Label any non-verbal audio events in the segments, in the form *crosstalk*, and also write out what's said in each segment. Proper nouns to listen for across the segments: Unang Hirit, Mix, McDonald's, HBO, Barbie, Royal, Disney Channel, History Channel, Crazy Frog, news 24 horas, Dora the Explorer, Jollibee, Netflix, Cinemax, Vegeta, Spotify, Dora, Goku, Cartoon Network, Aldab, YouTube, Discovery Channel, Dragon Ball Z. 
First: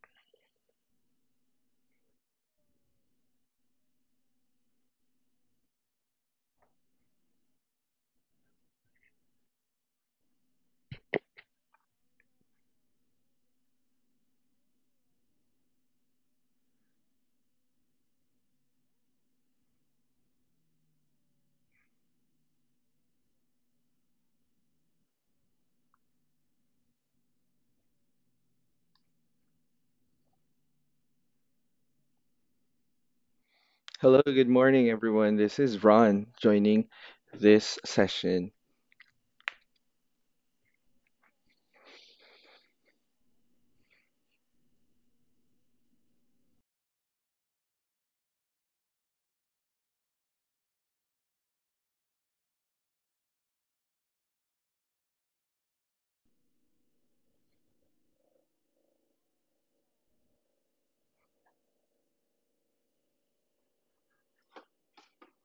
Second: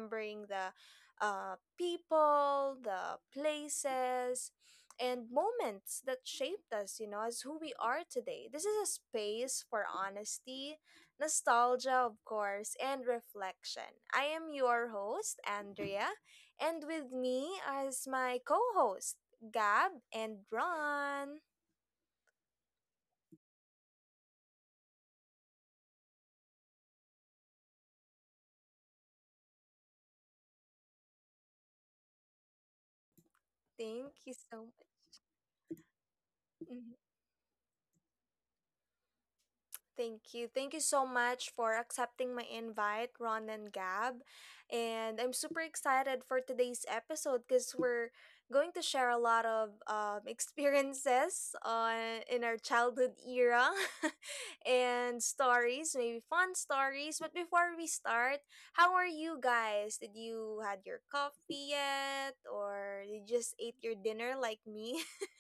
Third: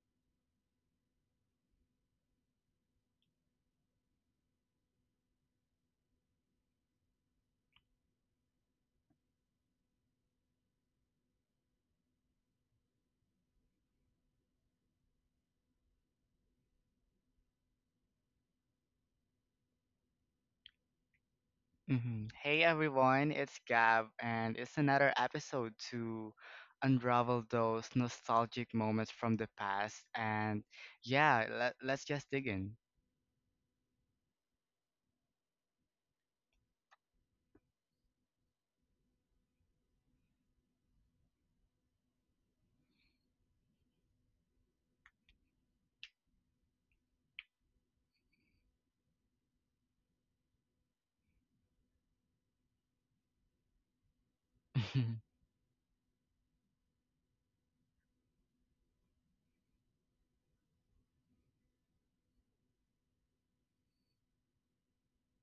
remembering the people, the places, and moments that shaped us, you know, as who we are today. This is a space for honesty, nostalgia, of course, and reflection. I am your host, Andrea, and with me is my co host, Gab and Ron. Hey everyone, it's Gab, and it's another episode to unravel those nostalgic moments from the past. And yeah, let's just dig in. Thank Hello, you good so morning, much. everyone. This is Ron joining Mm-hmm. this session. Thank you. Thank you so much for accepting my invite, Ron and Gab. And I'm super excited for today's episode because we're going to share a lot of *laughs* experiences on in our childhood era *laughs* and *laughs* stories, maybe fun stories. But before we start, how are you guys? Did you had your coffee yet, or did you just ate your dinner like me? *laughs*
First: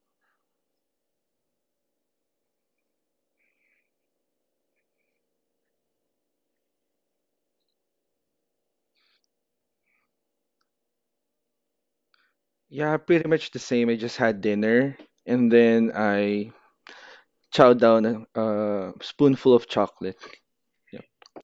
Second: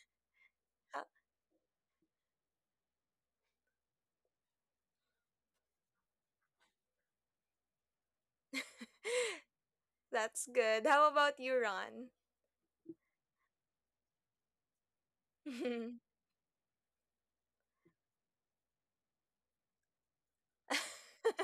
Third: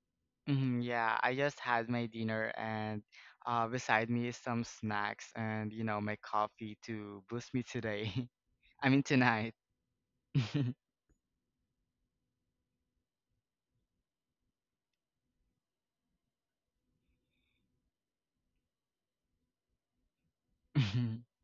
Yeah, I just had my dinner, and beside me is some snacks and, you know, my coffee to boost me today. *laughs* I mean, tonight. *laughs* That's good. How about you, Ron? Yeah, pretty much the same. I just had dinner and then *laughs* I chowed down a spoonful of chocolate. Yep. hmm *laughs*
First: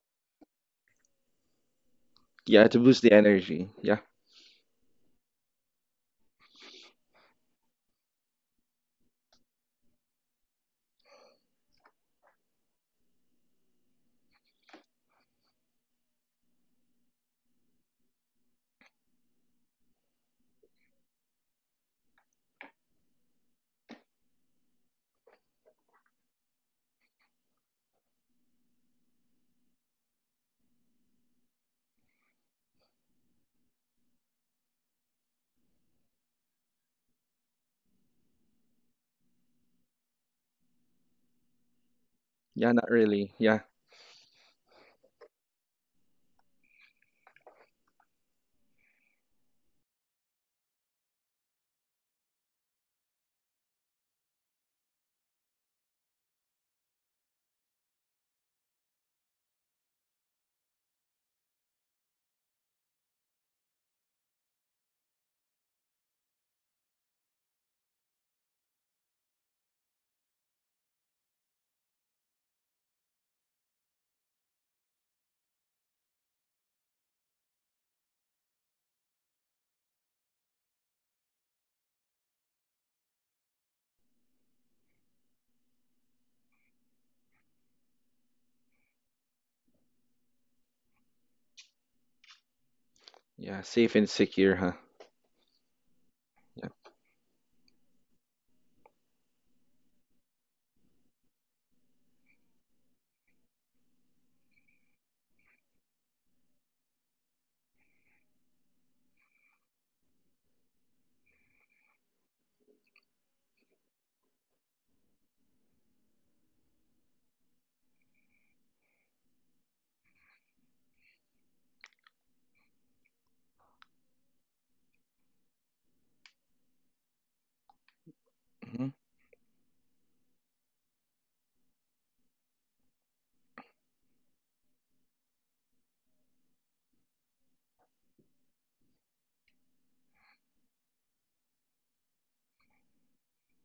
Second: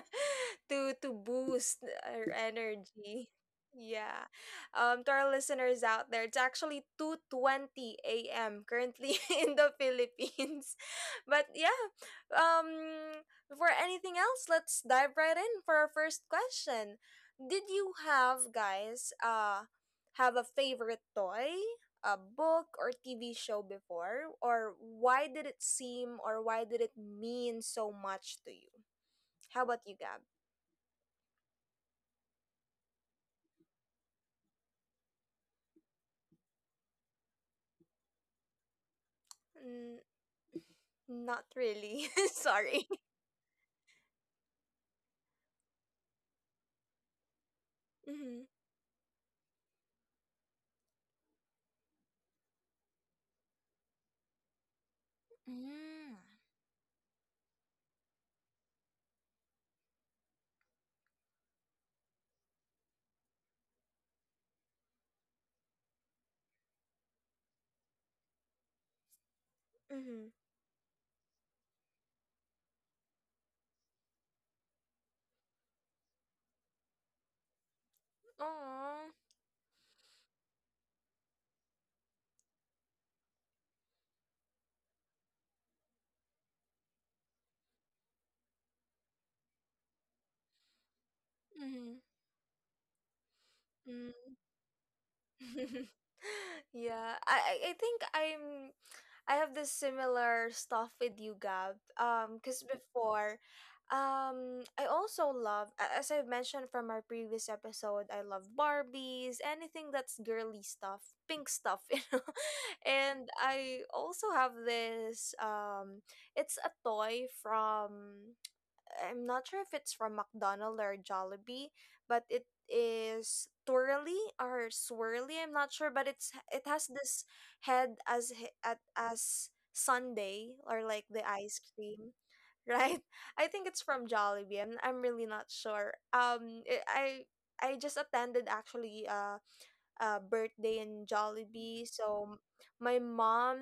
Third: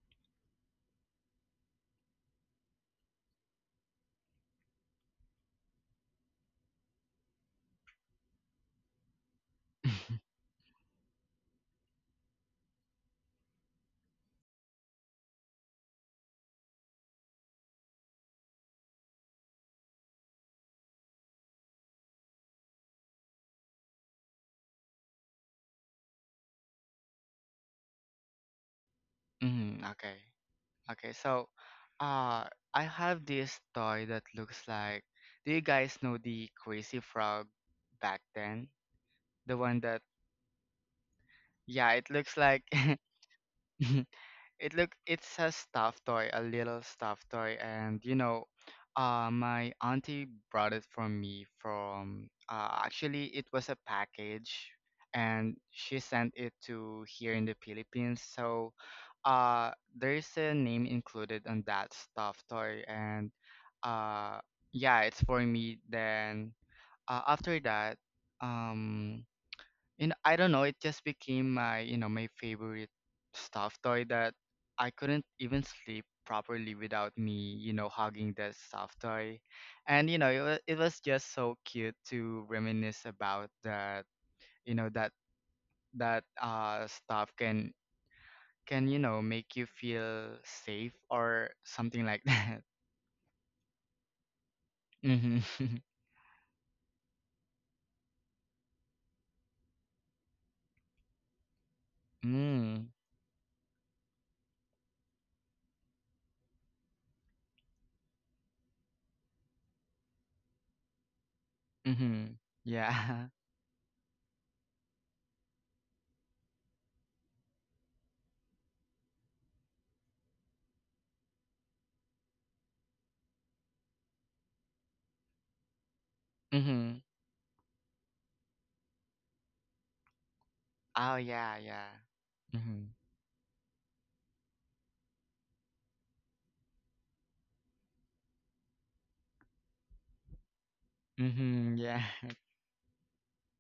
To boost our Yeah, to boost the energy. energy. Yeah, Yeah. Um, to our listeners out there, it's actually 2:20 a.m. currently *laughs* in the Philippines. *laughs* But yeah, um for anything else, let's dive right in for our first question. Did you have guys have a favorite toy, a book or TV show before, or why did it seem or why did it mean so much to you? How about you, Okay. Gab? Okay, so uh I have this toy that looks like, do you guys know the Crazy Frog back then? The one Mm, that, not yeah, really. it *laughs* looks like. yeah, Sorry. not *laughs* *laughs* really. Yeah, It's a stuffed toy, a little stuffed toy, and you Mm-hmm. know, my auntie brought it for me from. Actually, it was a package, and she Mm. sent it to here in the Philippines. So, there's a name included on that stuffed toy, and uh, yeah, it's for me. Then after that, um, and Mm-hmm. I don't know, it just became my, you know, my favorite stuffed toy that I couldn't even sleep properly without me, you know, hugging the stuffed Oh. toy. And you know, it was just so cute to reminisce about that, you know, that stuff can, you know, make you feel safe or Mm-hmm. something like that. *laughs* yeah, safe and secure, huh? Mhm. *laughs* *laughs* Yeah, Yeah, I think I have this similar stuff with you, Gab. Because Mm. before, I also love, as I've mentioned from our previous episode, I love Barbies, anything that's girly stuff, pink stuff, *laughs* you know. Mhm. And Yeah. *laughs* I also have this, it's a toy from, I'm not sure if it's from McDonald's or Jollibee, but it is twirly or swirly. I'm not sure, but it has Mhm. this head as he- at hmm, as Sunday or like Oh the ice yeah, yeah. cream, Mhm. right? *laughs* I think it's from Jollibee. I'm really not sure. I just attended actually a birthday in Mhm. Jollibee, Yeah. so my mom,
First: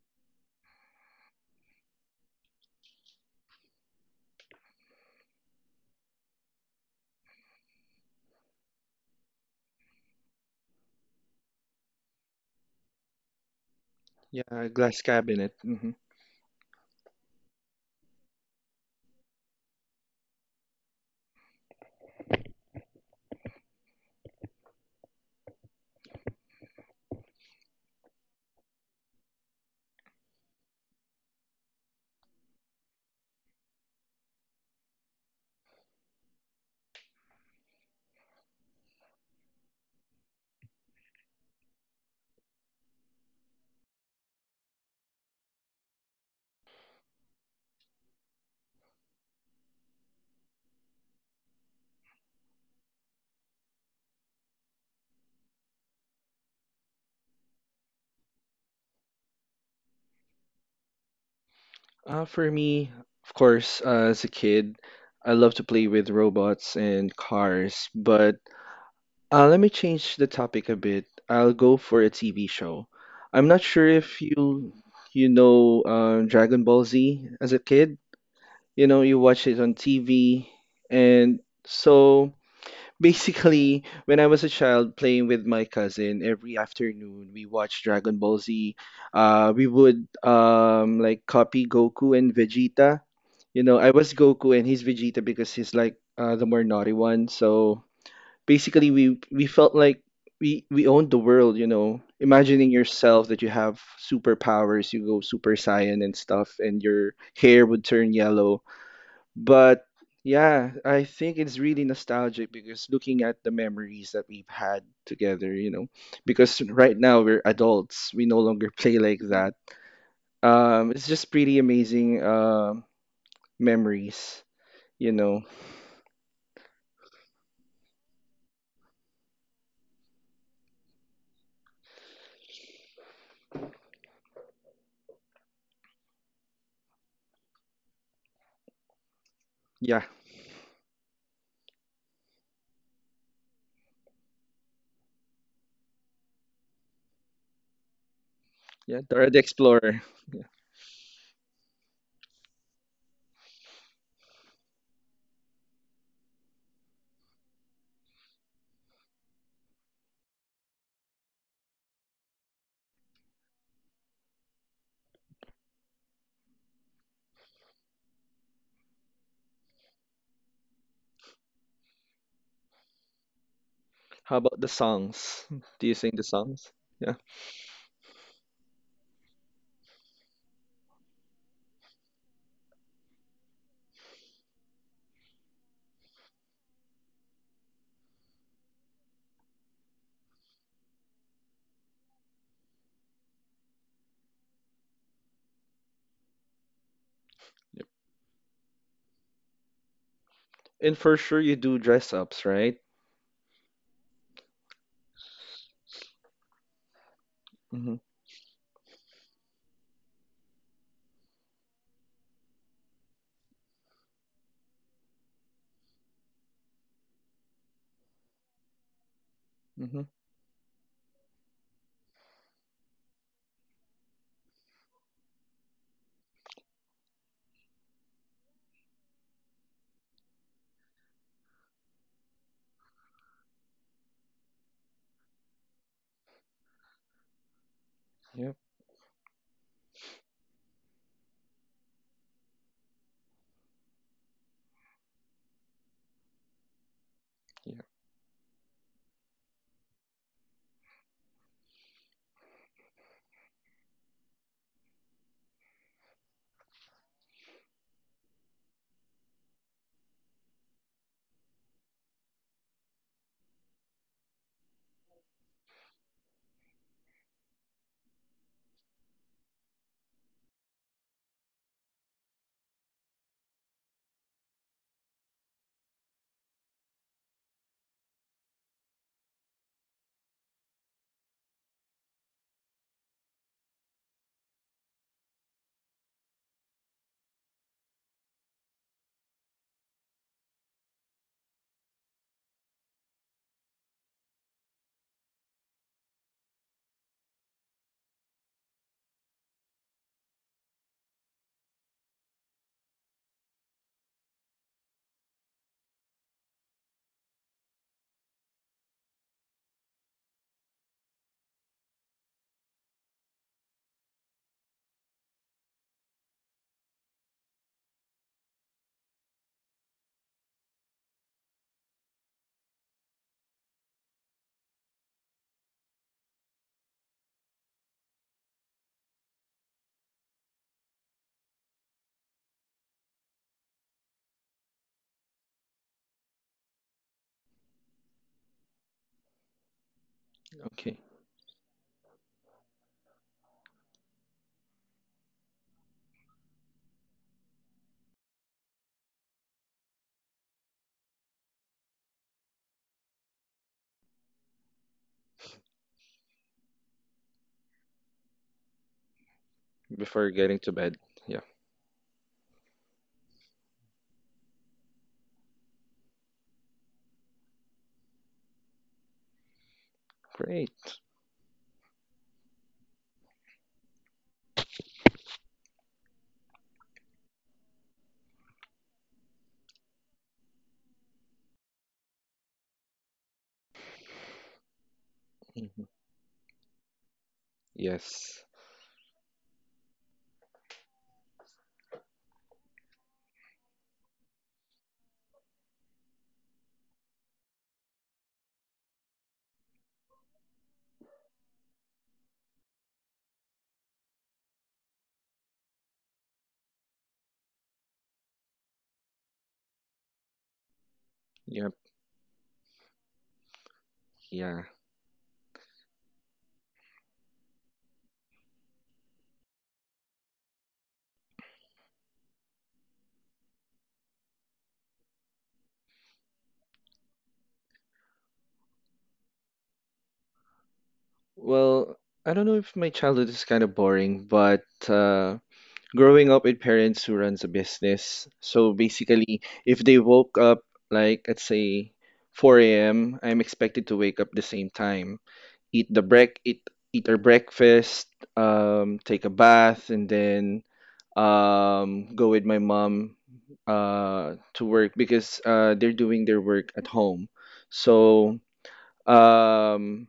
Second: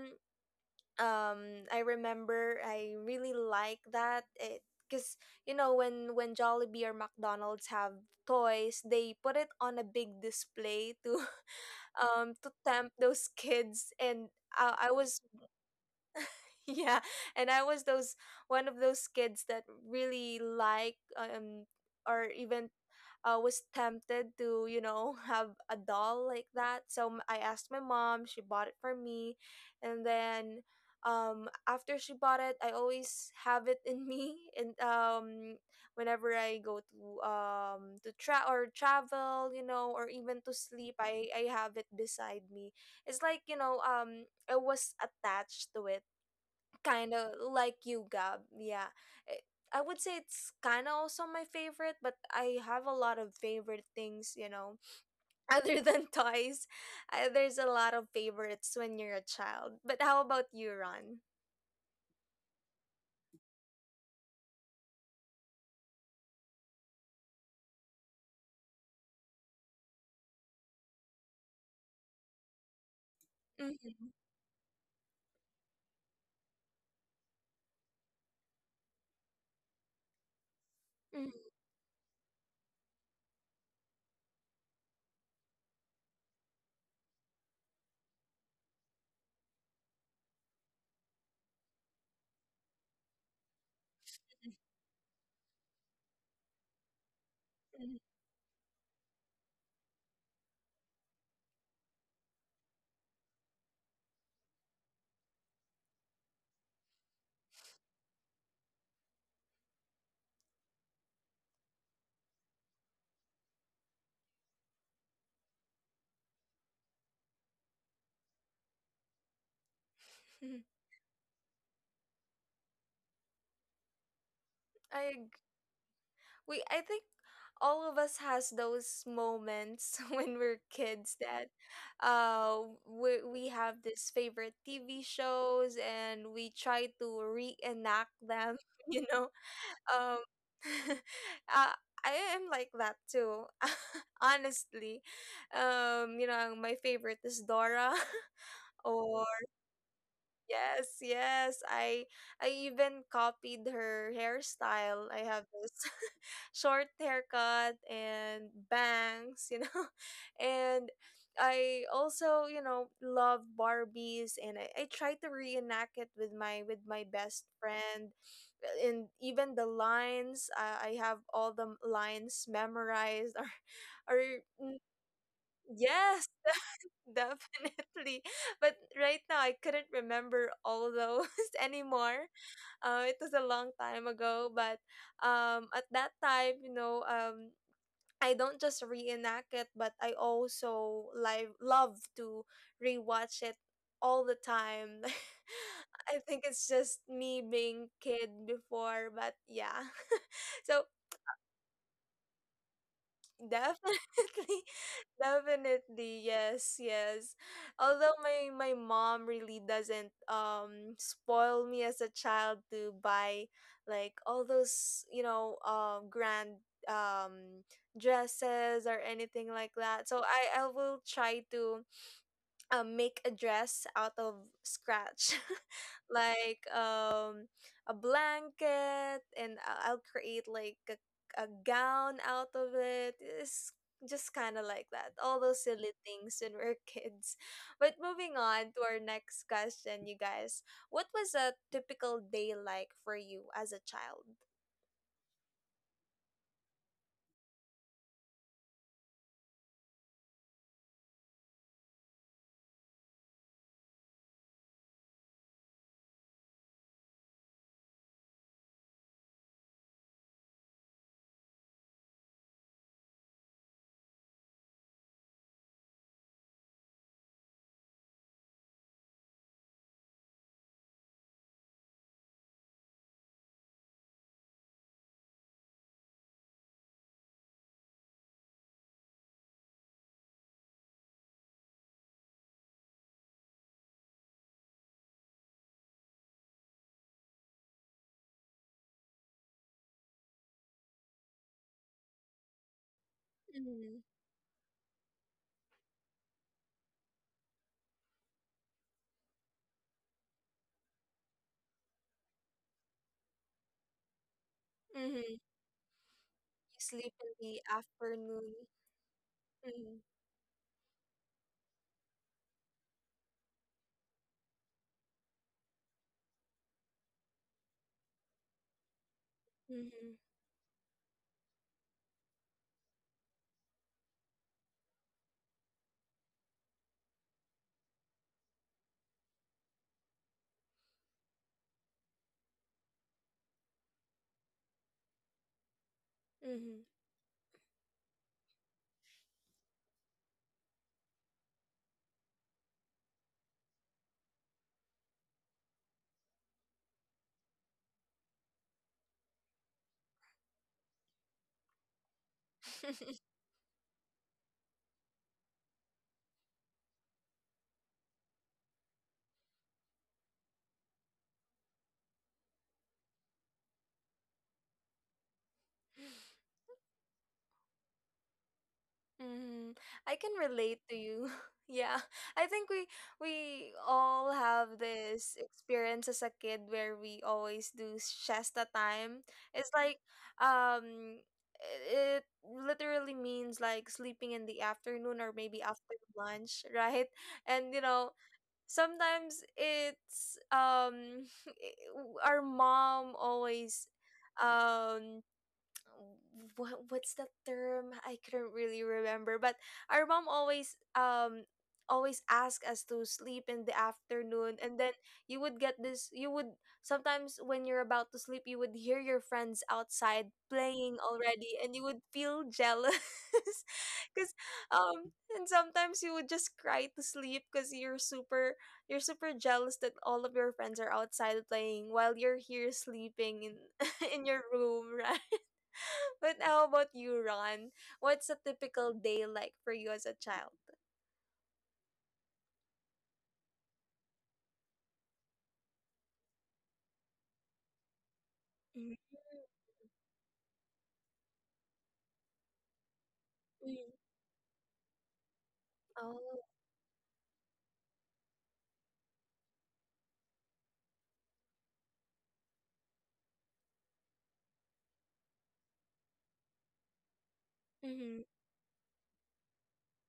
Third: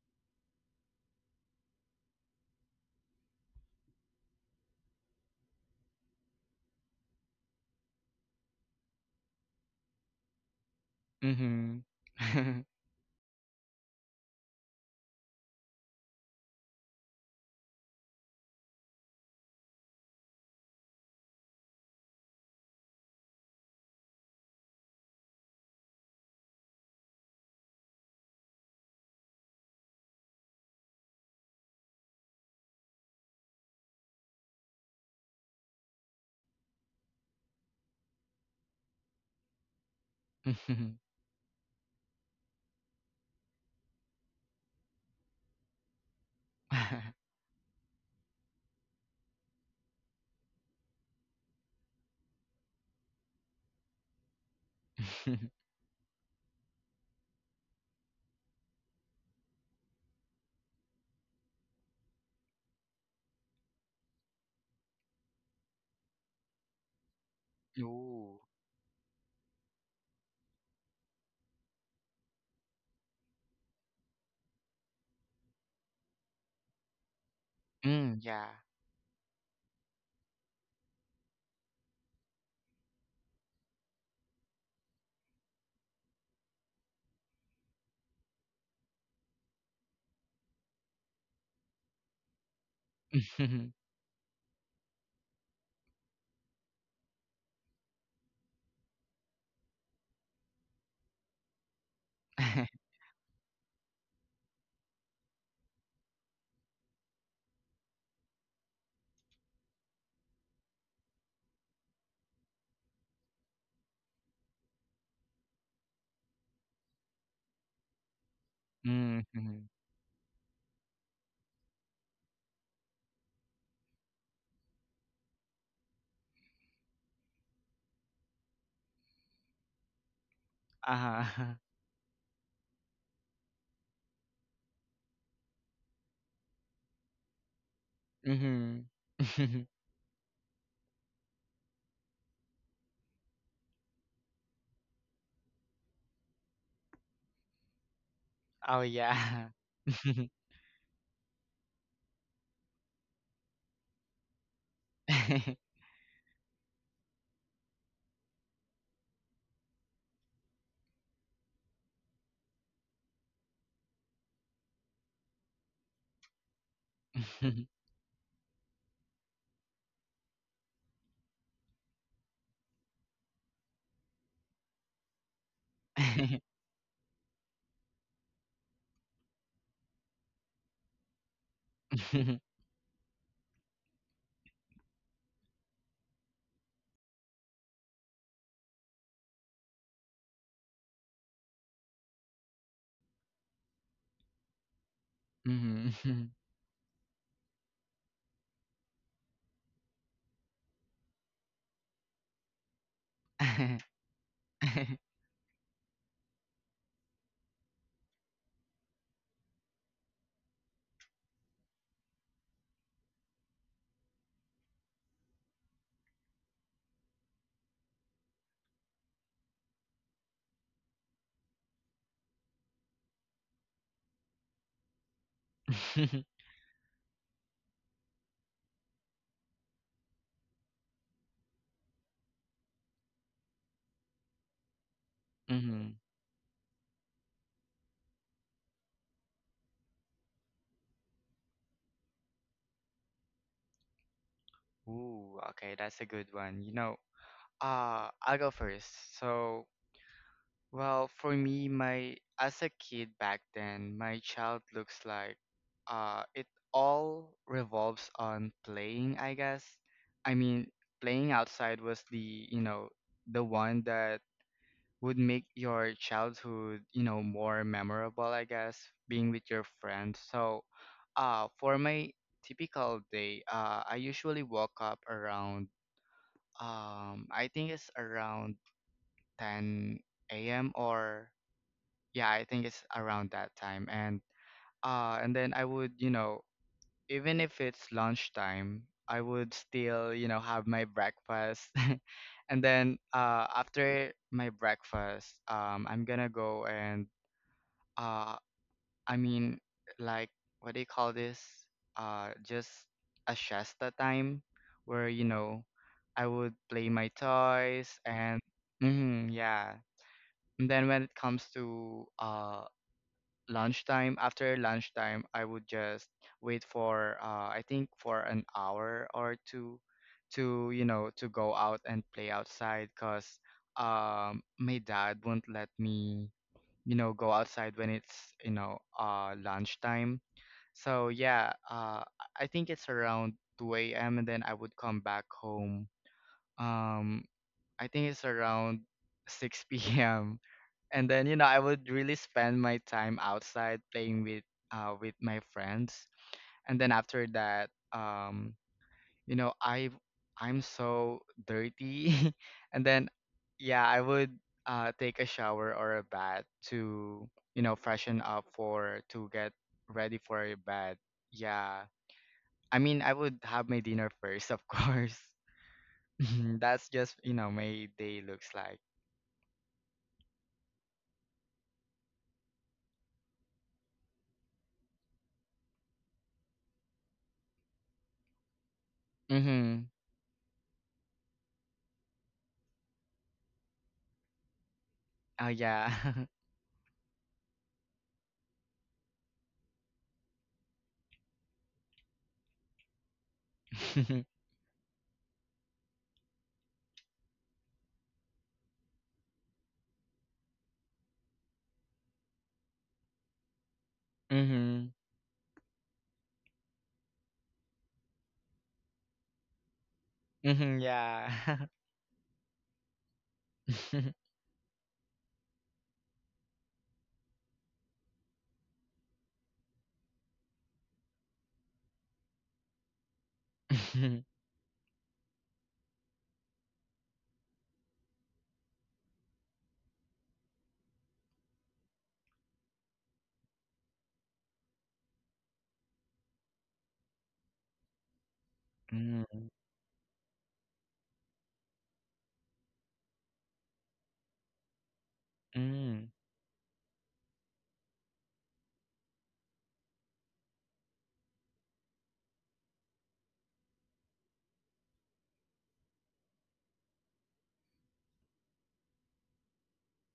um, I remember I really like that it, because you know when Jollibee or McDonald's have toys they put it on a big display to Mhm. *laughs* um, to *laughs* tempt those kids, and yeah, I glass was cabinet. Hmm. *laughs* yeah. And I was those, one of those kids that really like, um, or even, was tempted to, you know, *laughs* have a doll like that, so I asked my mom, she bought it for me. And then, um, after she bought it, I always have it in *laughs* me. And, um, whenever I go to, um, to tra- or travel, you know, or even to sleep, Mhm. I have it beside me. It's like, you know, um, I was attached to it, kind of like you, Gab. Yeah. Eh, I would say it's kind of also my favorite, but I have a lot of favorite things, you know. *laughs* *laughs* Other than toys, there's a lot of favorites when you're a child. But how about you, Ron? For me, of course, as a kid, I love to play with robots and cars, Ooh. but let me change the topic a bit. I'll go for a TV show. I'm not sure Mm-hmm. if you know Dragon Ball Z as a kid. Mm. Yeah. You know, you watch it on TV, Mm-hmm. and so *laughs* basically, when I was a child playing with my cousin, every afternoon we watched Dragon Ball Z. We would like copy Goku and Vegeta. You Mhm. know, I was Goku and he's Vegeta because he's like the more naughty one. So basically, we felt like we owned the world, you know, imagining *laughs* yourself that you have superpowers, you go super saiyan and stuff, and your hair would turn yellow. But yeah, I think it's really nostalgic, because looking at the memories that we've had together, you know, because right now we're adults, we no longer *laughs* play like that. Mhm. Mhm. It's just pretty amazing. Memories, I you ag- know. we I think all of us has those moments *laughs* when we're kids that, Uh-huh. uh, we have these favorite TV shows and we try to reenact them, Mhm. *laughs* you know. *laughs* Yeah. um *laughs* uh, I am like that too, *laughs* honestly. Um, you know, my favorite is Dora, Oh, *laughs* Yeah, yeah. or Dora the Explorer. *laughs* yes, yes. I even copied her hairstyle. I have this *laughs* short haircut and bangs, you know. *laughs* And I also, you know, love Barbies and, I try to reenact it with my, with my best Mhm. friend. And even the lines, I have all the lines memorized, *laughs* or How about the mm, songs? *laughs* Do you sing the yes. *laughs* songs? *laughs* Yeah. *laughs* Definitely. But right now, I couldn't remember all those *laughs* anymore. It was a long time ago. But at that time, you know, I don't just reenact it, but I also live love to rewatch it all the time. Mhm. *laughs* *laughs* I Mhm. think it's just me Yep. being kid before, but yeah. *laughs* So And for sure you do dress ups, right? definitely. *laughs* Definitely, yes, yes. Mm-hmm. Although my mom really doesn't, um, spoil me as a child to buy like all those, you know, um, grand, um, dresses or anything like Mm-hmm. that. So I will try to, make a dress out of scratch, *laughs* *laughs* like, um, a blanket, and I'll create like a gown out of it. It's just kind of like that, all those Mhm. silly things when we're *laughs* kids. But moving Yep. on to our next question, you guys, what was a typical day like for you as a child? Ooh, okay, that's a good one. You know, Yeah. I'll go first. So, well, for me, my as a kid back then, my child looks like it all revolves on playing, I guess. I mean, playing outside was the, you know, the one that would make your childhood, you know, more memorable, I guess, being with your friends. So, for my typical day, I usually woke up around, I think it's around 10 a.m., or yeah, I think it's around that time. And and then I would, you know, even if it's lunchtime, I would still, you know, have my breakfast. *laughs* And then Mm-hmm. after my breakfast, I'm gonna go and uh I mean, like, what do you call this? Just a shasta time where, you Mm-hmm. know, I would You play my sleep in the toys. And afternoon. mhm, yeah, Mm-hmm. and then when it comes to lunchtime, after lunchtime I would just wait for, I think for an hour or two, Mm-hmm. to, you know, to go out and play outside, because my dad won't let me, you know, go outside when it's, you know, lunchtime. So yeah, I think it's around 2 a.m., and then I would come back home. Mm-hmm. um I think it's around 6 p.m., Okay. and then, you know, I would really spend my time outside playing with my friends. And then after that, you know, I'm so dirty. *laughs* And then *laughs* yeah, I would take a shower or a bath to, you know, freshen up for to get ready Before for a getting to bed. bed. Yeah. Yeah, I mean, I would have my dinner first of course. *laughs* Mhm, that's just, you know, my day looks like. Mm, I can relate Great. to you. *laughs* Yeah. I think we all have this experience as a kid where we always do siesta time. It's Mhm. like, um, it literally means like sleeping in the afternoon or Oh maybe yeah. Hmm. after lunch, *laughs* right? And you know, Yes. sometimes it's, um, *laughs* our mom always, *laughs* um, what's that term? I couldn't really remember. But our mom always, always ask us to sleep in the afternoon, and Mhm. then you would get this, you would sometimes when you're about to sleep you would hear your friends outside Mhm, playing yeah. already, and Yep. you would feel jealous *laughs* *laughs* because, Yeah. um, and sometimes you would just cry to sleep because you're super jealous that all of your friends are outside playing while you're here sleeping in *laughs* in your room, right? But how about you, Ron? What's a typical day like for you as a child? Well, I don't know if my childhood is kind of boring, but uh, growing up with parents who runs a business. So Mhm, Mhm, basically, hmm. if they woke up, like, let's say 4 a.m., I'm expected mhm. to wake up the same time, eat the Oh. break, eat eat our breakfast, take a bath, and then go with my mom to work, because they're doing their work at home. Mm-hmm. So um,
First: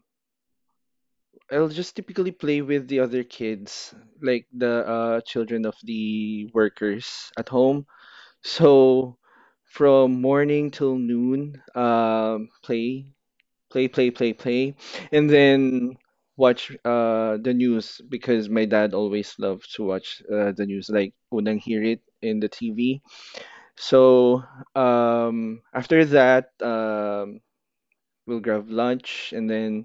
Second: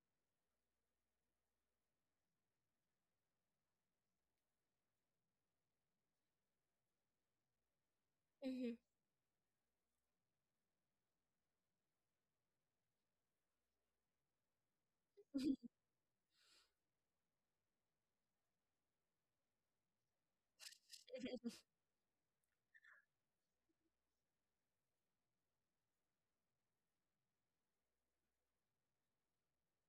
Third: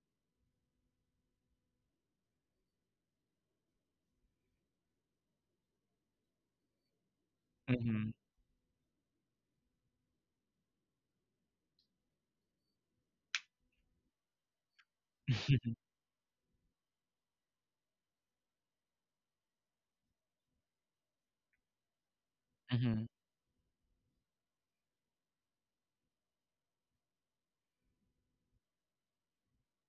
I'll just typically play with the other kids, like the children of the workers at Hmm. home. Mhm. Mm-hmm. So from morning till noon, play, play, play, play, play, and *laughs* then watch the news, because my dad always loved to watch the news, like unang hear it in the TV. Mhm, So after that, we'll grab lunch, and then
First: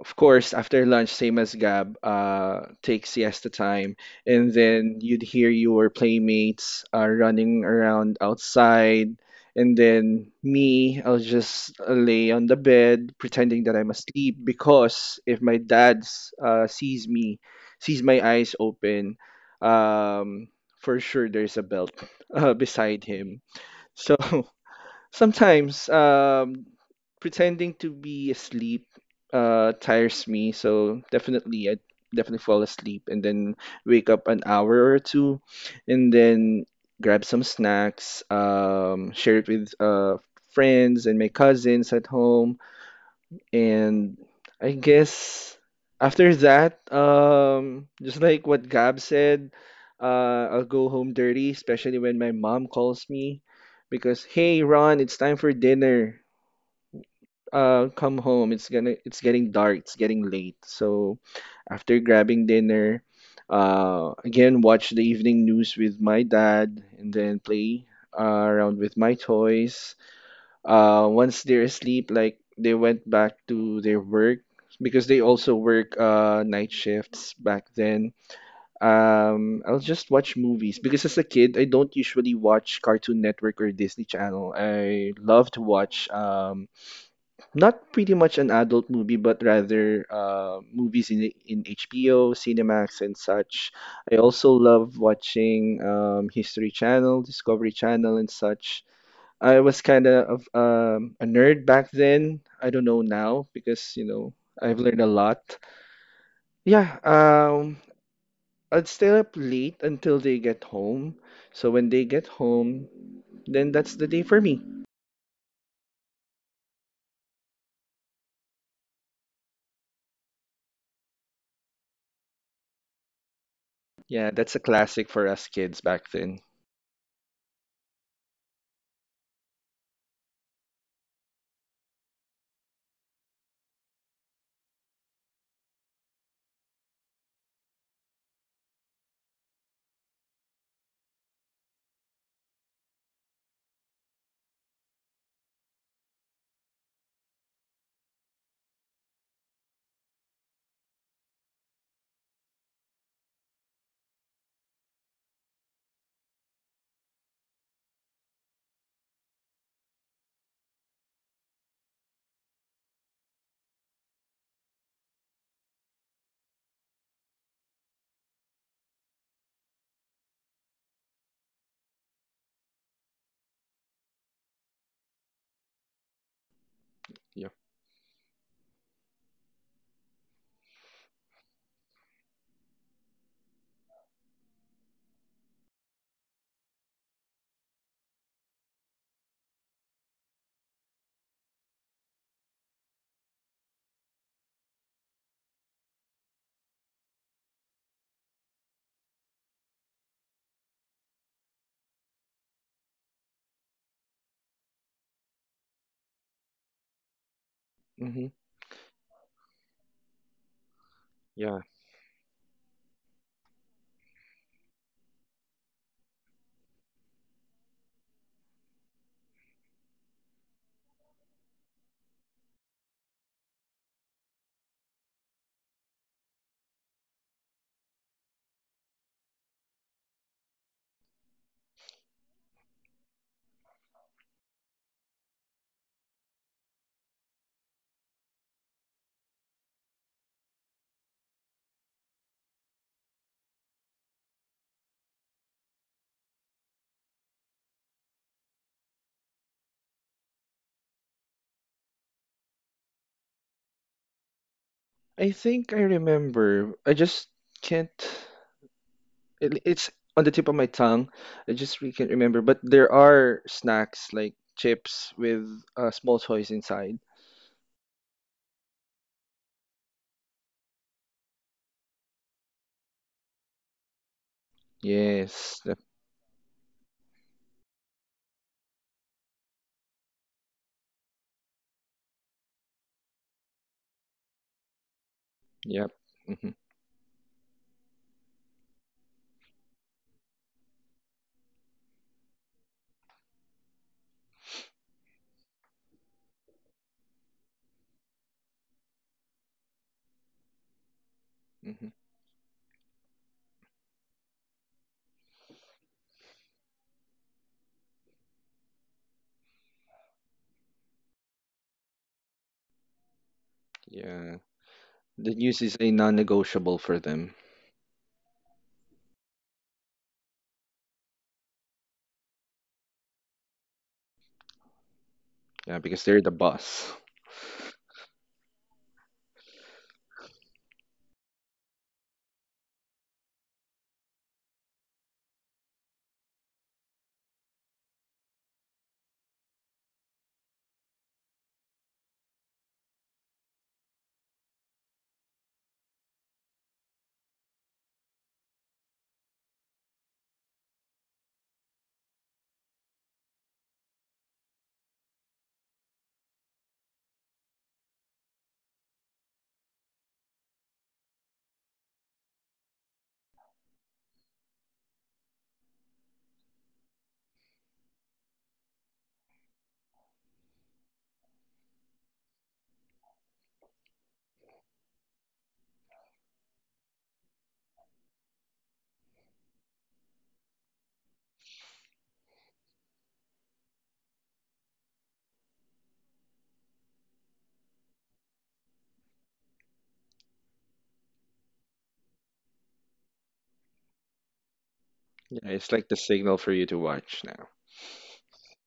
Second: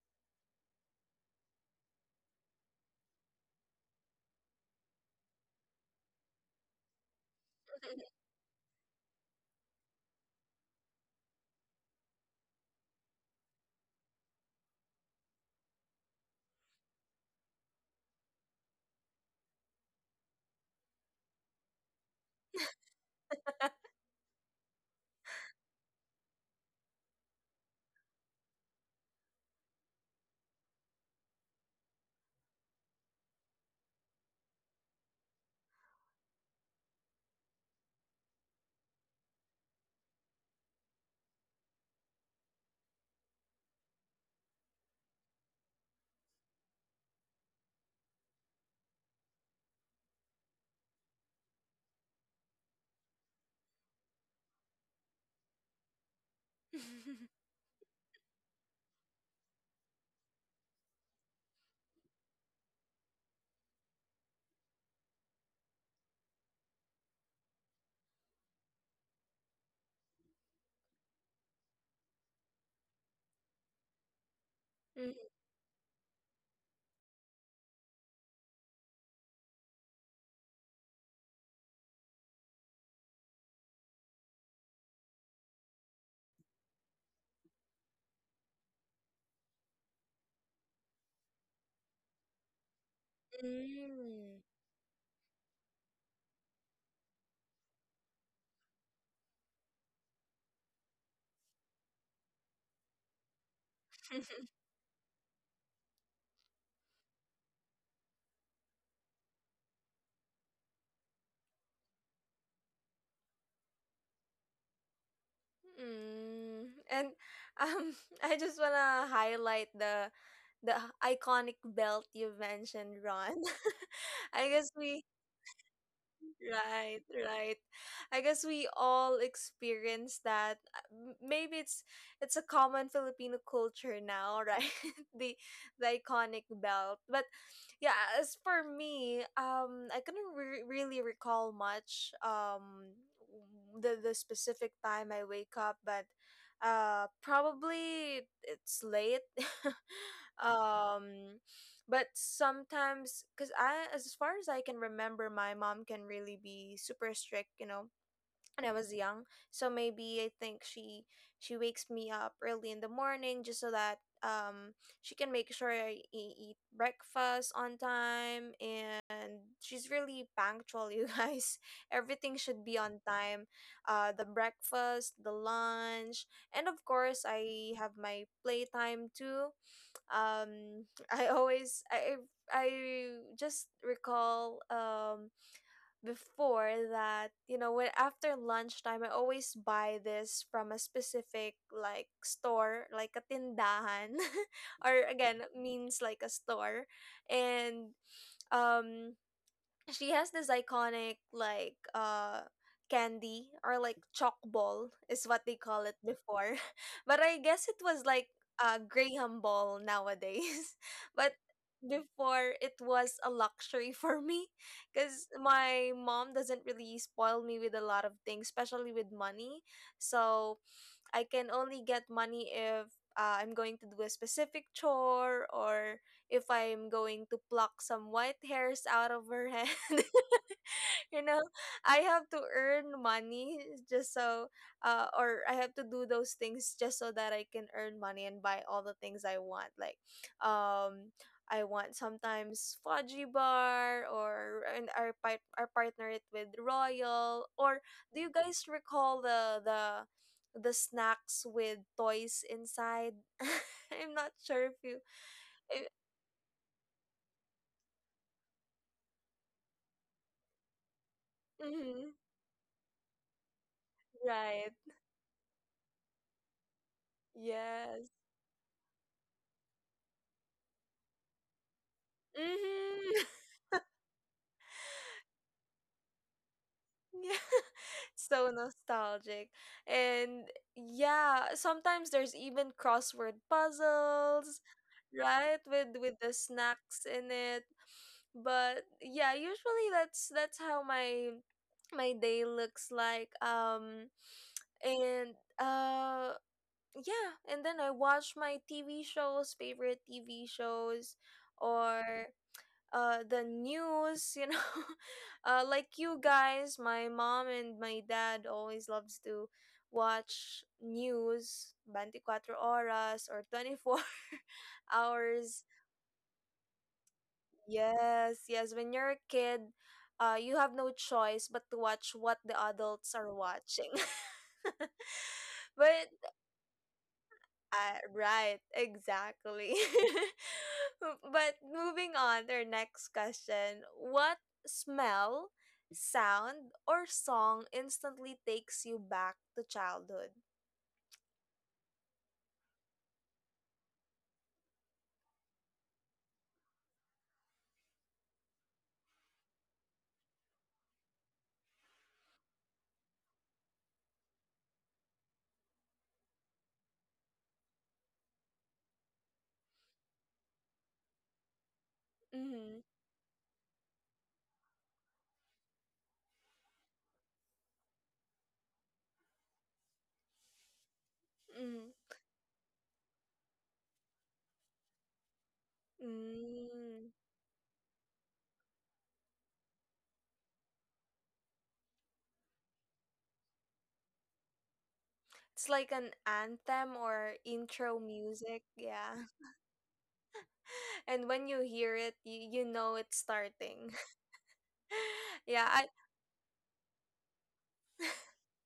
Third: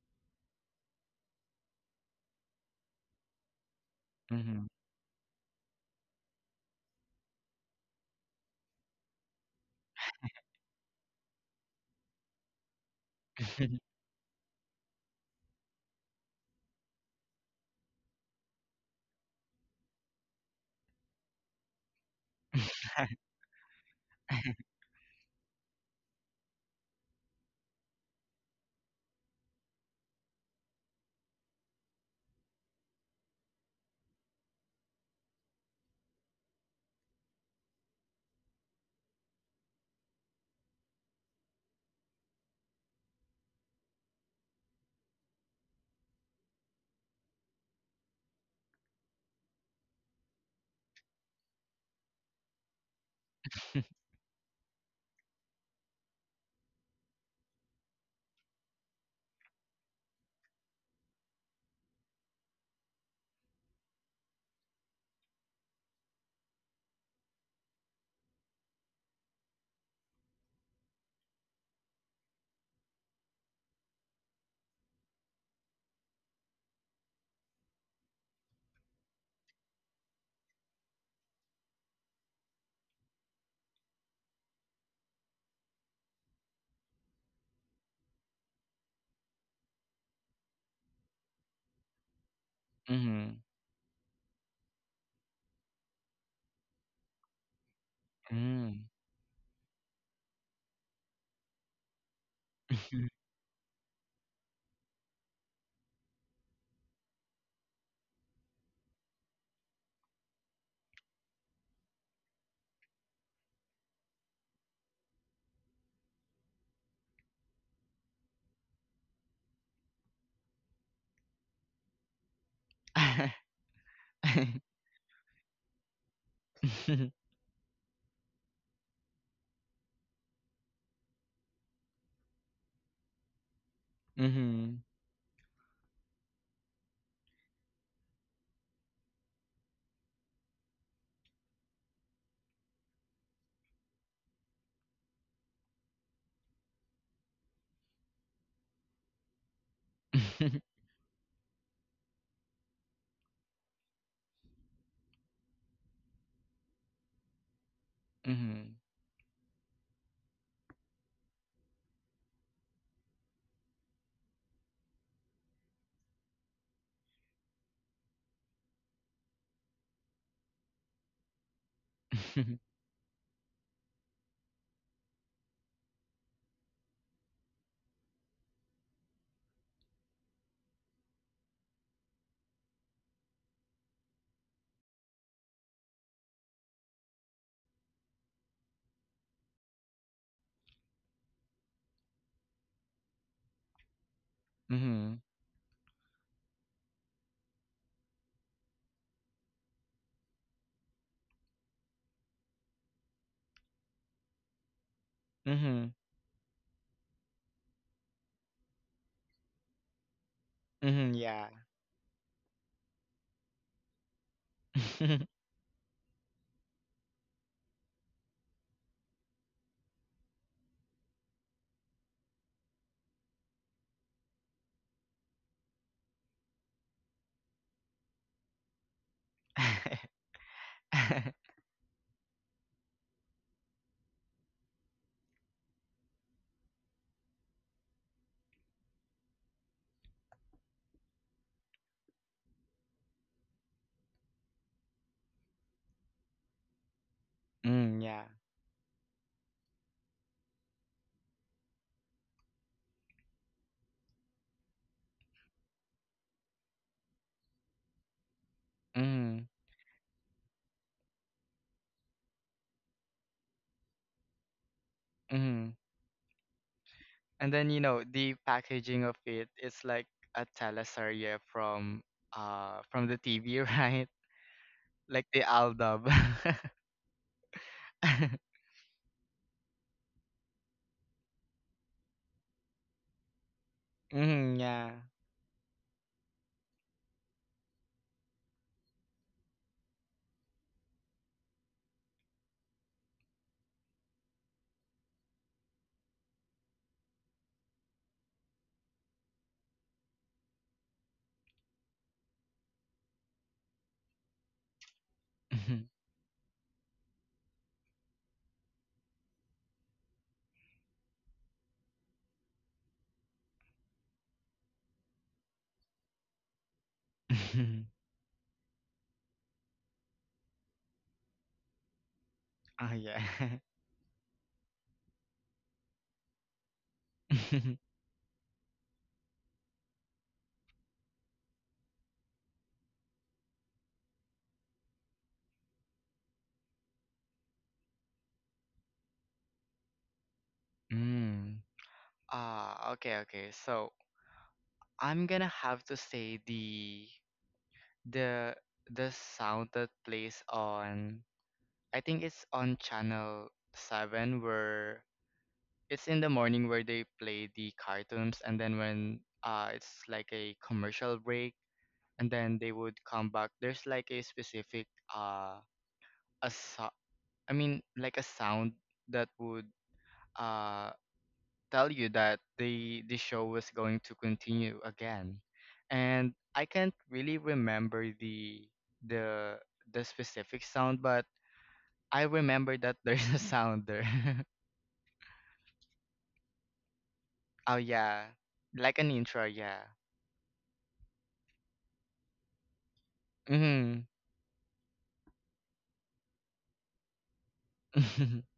of course, after lunch, same as Gab, take siesta time, and mhm. then you'd hear your playmates running around outside, and then me, I'll just lay on the bed pretending that I'm asleep, because if my dad sees me, sees my eyes open, um, for sure there's a belt *laughs* beside *laughs* him. So sometimes, pretending to be asleep tires me, so definitely, I definitely fall asleep, and then wake up an hour or two, and then grab some snacks, share it with friends and my cousins at home. And I guess after that, just like what Gab said, I'll go home dirty, especially when my mom calls me, because, hey, Ron, it's time for dinner. Come home. It's getting dark. It's getting late. So after grabbing dinner, again, watch the evening news with my dad, and then play around with my toys once they're asleep, like they went back to their work, because they *laughs* also work night shifts back then. I'll just watch movies, because as a kid I don't usually watch Cartoon Network or Disney Channel. I love to watch not pretty much an adult movie, but rather movies in HBO, Cinemax and Mhm, such. I Mm-mm. also love watching History Channel, Discovery Channel and such. hmm. I was kind of a nerd back then. I don't know *laughs* now because, you know, I've learned a lot. Yeah, I'd stay up late until they get home. So when they get home, then that's the day for me. Mm. And, um, *laughs* I just wanna highlight the iconic belt you mentioned, Ron. Yeah, *laughs* that's I a guess classic we for us kids back then. Right, right. I guess we all experience that. Maybe it's a common Filipino culture now, *laughs* right? Mhm. the the iconic belt. But yeah, as for me, um, I couldn't really recall much, um, the specific time I wake up, but uh, probably it's late. *laughs* *laughs* Um, but sometimes, because I, as far as I can remember, my mom can really be super strict, you know, when I Mhm. was young. So maybe I think she wakes me up early in the morning just so that, um, she can make sure I eat breakfast on time, and she's really punctual, you guys. *laughs* Everything should be *laughs* on time. Uh, the breakfast, the lunch, and of course Yeah. I have my playtime too. Um, I I just recall, um, before that, you know, when after lunchtime I always buy this from a specific like store, like a tindahan, *laughs* or mhm, again means like a store. And um, she has this iconic like, uh, candy or like chalk ball is what they call it mhm. before, *laughs* but I guess it was like Hmm. a graham ball nowadays. *laughs* Mhm, But Yeah. yeah. before it was a luxury for me, because my mom doesn't really spoil me with a lot of things, especially with money. So I can only get money if, I'm going to do a specific chore, or if I'm going to pluck some white hairs out of her head. *laughs* *laughs* You know, *laughs* I have to earn money just so, uh, or I have to do those things just so that I can earn money and buy all the things I want, like, um, I want sometimes fudgy bar, or and our partner it with royal, or Mm, do you yeah. guys recall the the snacks with toys inside? *laughs* I'm not sure if you, I think I eh, remember. I just can't. Mm, It's on the tip of my tongue. I just really can't mhm, remember. But there are snacks like right, chips with mhm. Small toys inside. And then, you yes, know, the packaging of it is like a teleserye from mhm. the TV, *laughs* right? Like the Yes. Yep. Aldab. Yeah, *laughs* so *laughs* nostalgic. And yeah, sometimes there's even crossword puzzles, Mm, yeah. right? Yep. With the Hmm. snacks in it. But yeah, usually that's how my, my day looks like. Um, and uh, yeah, and then I watch my TV shows, favorite TV shows, Hmm. or, the news, you know. *laughs* Uh, like you guys, my mom and my dad always loves to watch news 24 horas, or 24 Yeah. *laughs* The news hours. is a non-negotiable for them. *laughs* Yes, yes. When you're a kid, you have no choice but to watch what the Oh, adults yeah. are watching. *laughs* Yeah, because But they're the boss. uh, *laughs* right, exactly. *laughs* But moving on to our next question, what smell, sound, or song instantly takes you back to childhood? Mm. Ah, okay, okay. So I'm gonna have to say the the sound that plays on, I think it's on channel seven, where it's in the morning where they play the cartoons and then when it's like a commercial break and then Mm-hmm. they would come back. There's like a specific uh a I mean, like a sound that would, uh, Mm-hmm. tell you that the show was going to continue again, and I can't Mm. really remember the the specific sound, but I remember that *laughs* there's a sound there. *laughs* It's like an anthem or Oh intro yeah, music, like an yeah. intro, yeah. *laughs* And when you hear it, you know it's starting. Mhm. Yeah, *laughs* Yeah, it's like the signal for you to watch now. *laughs*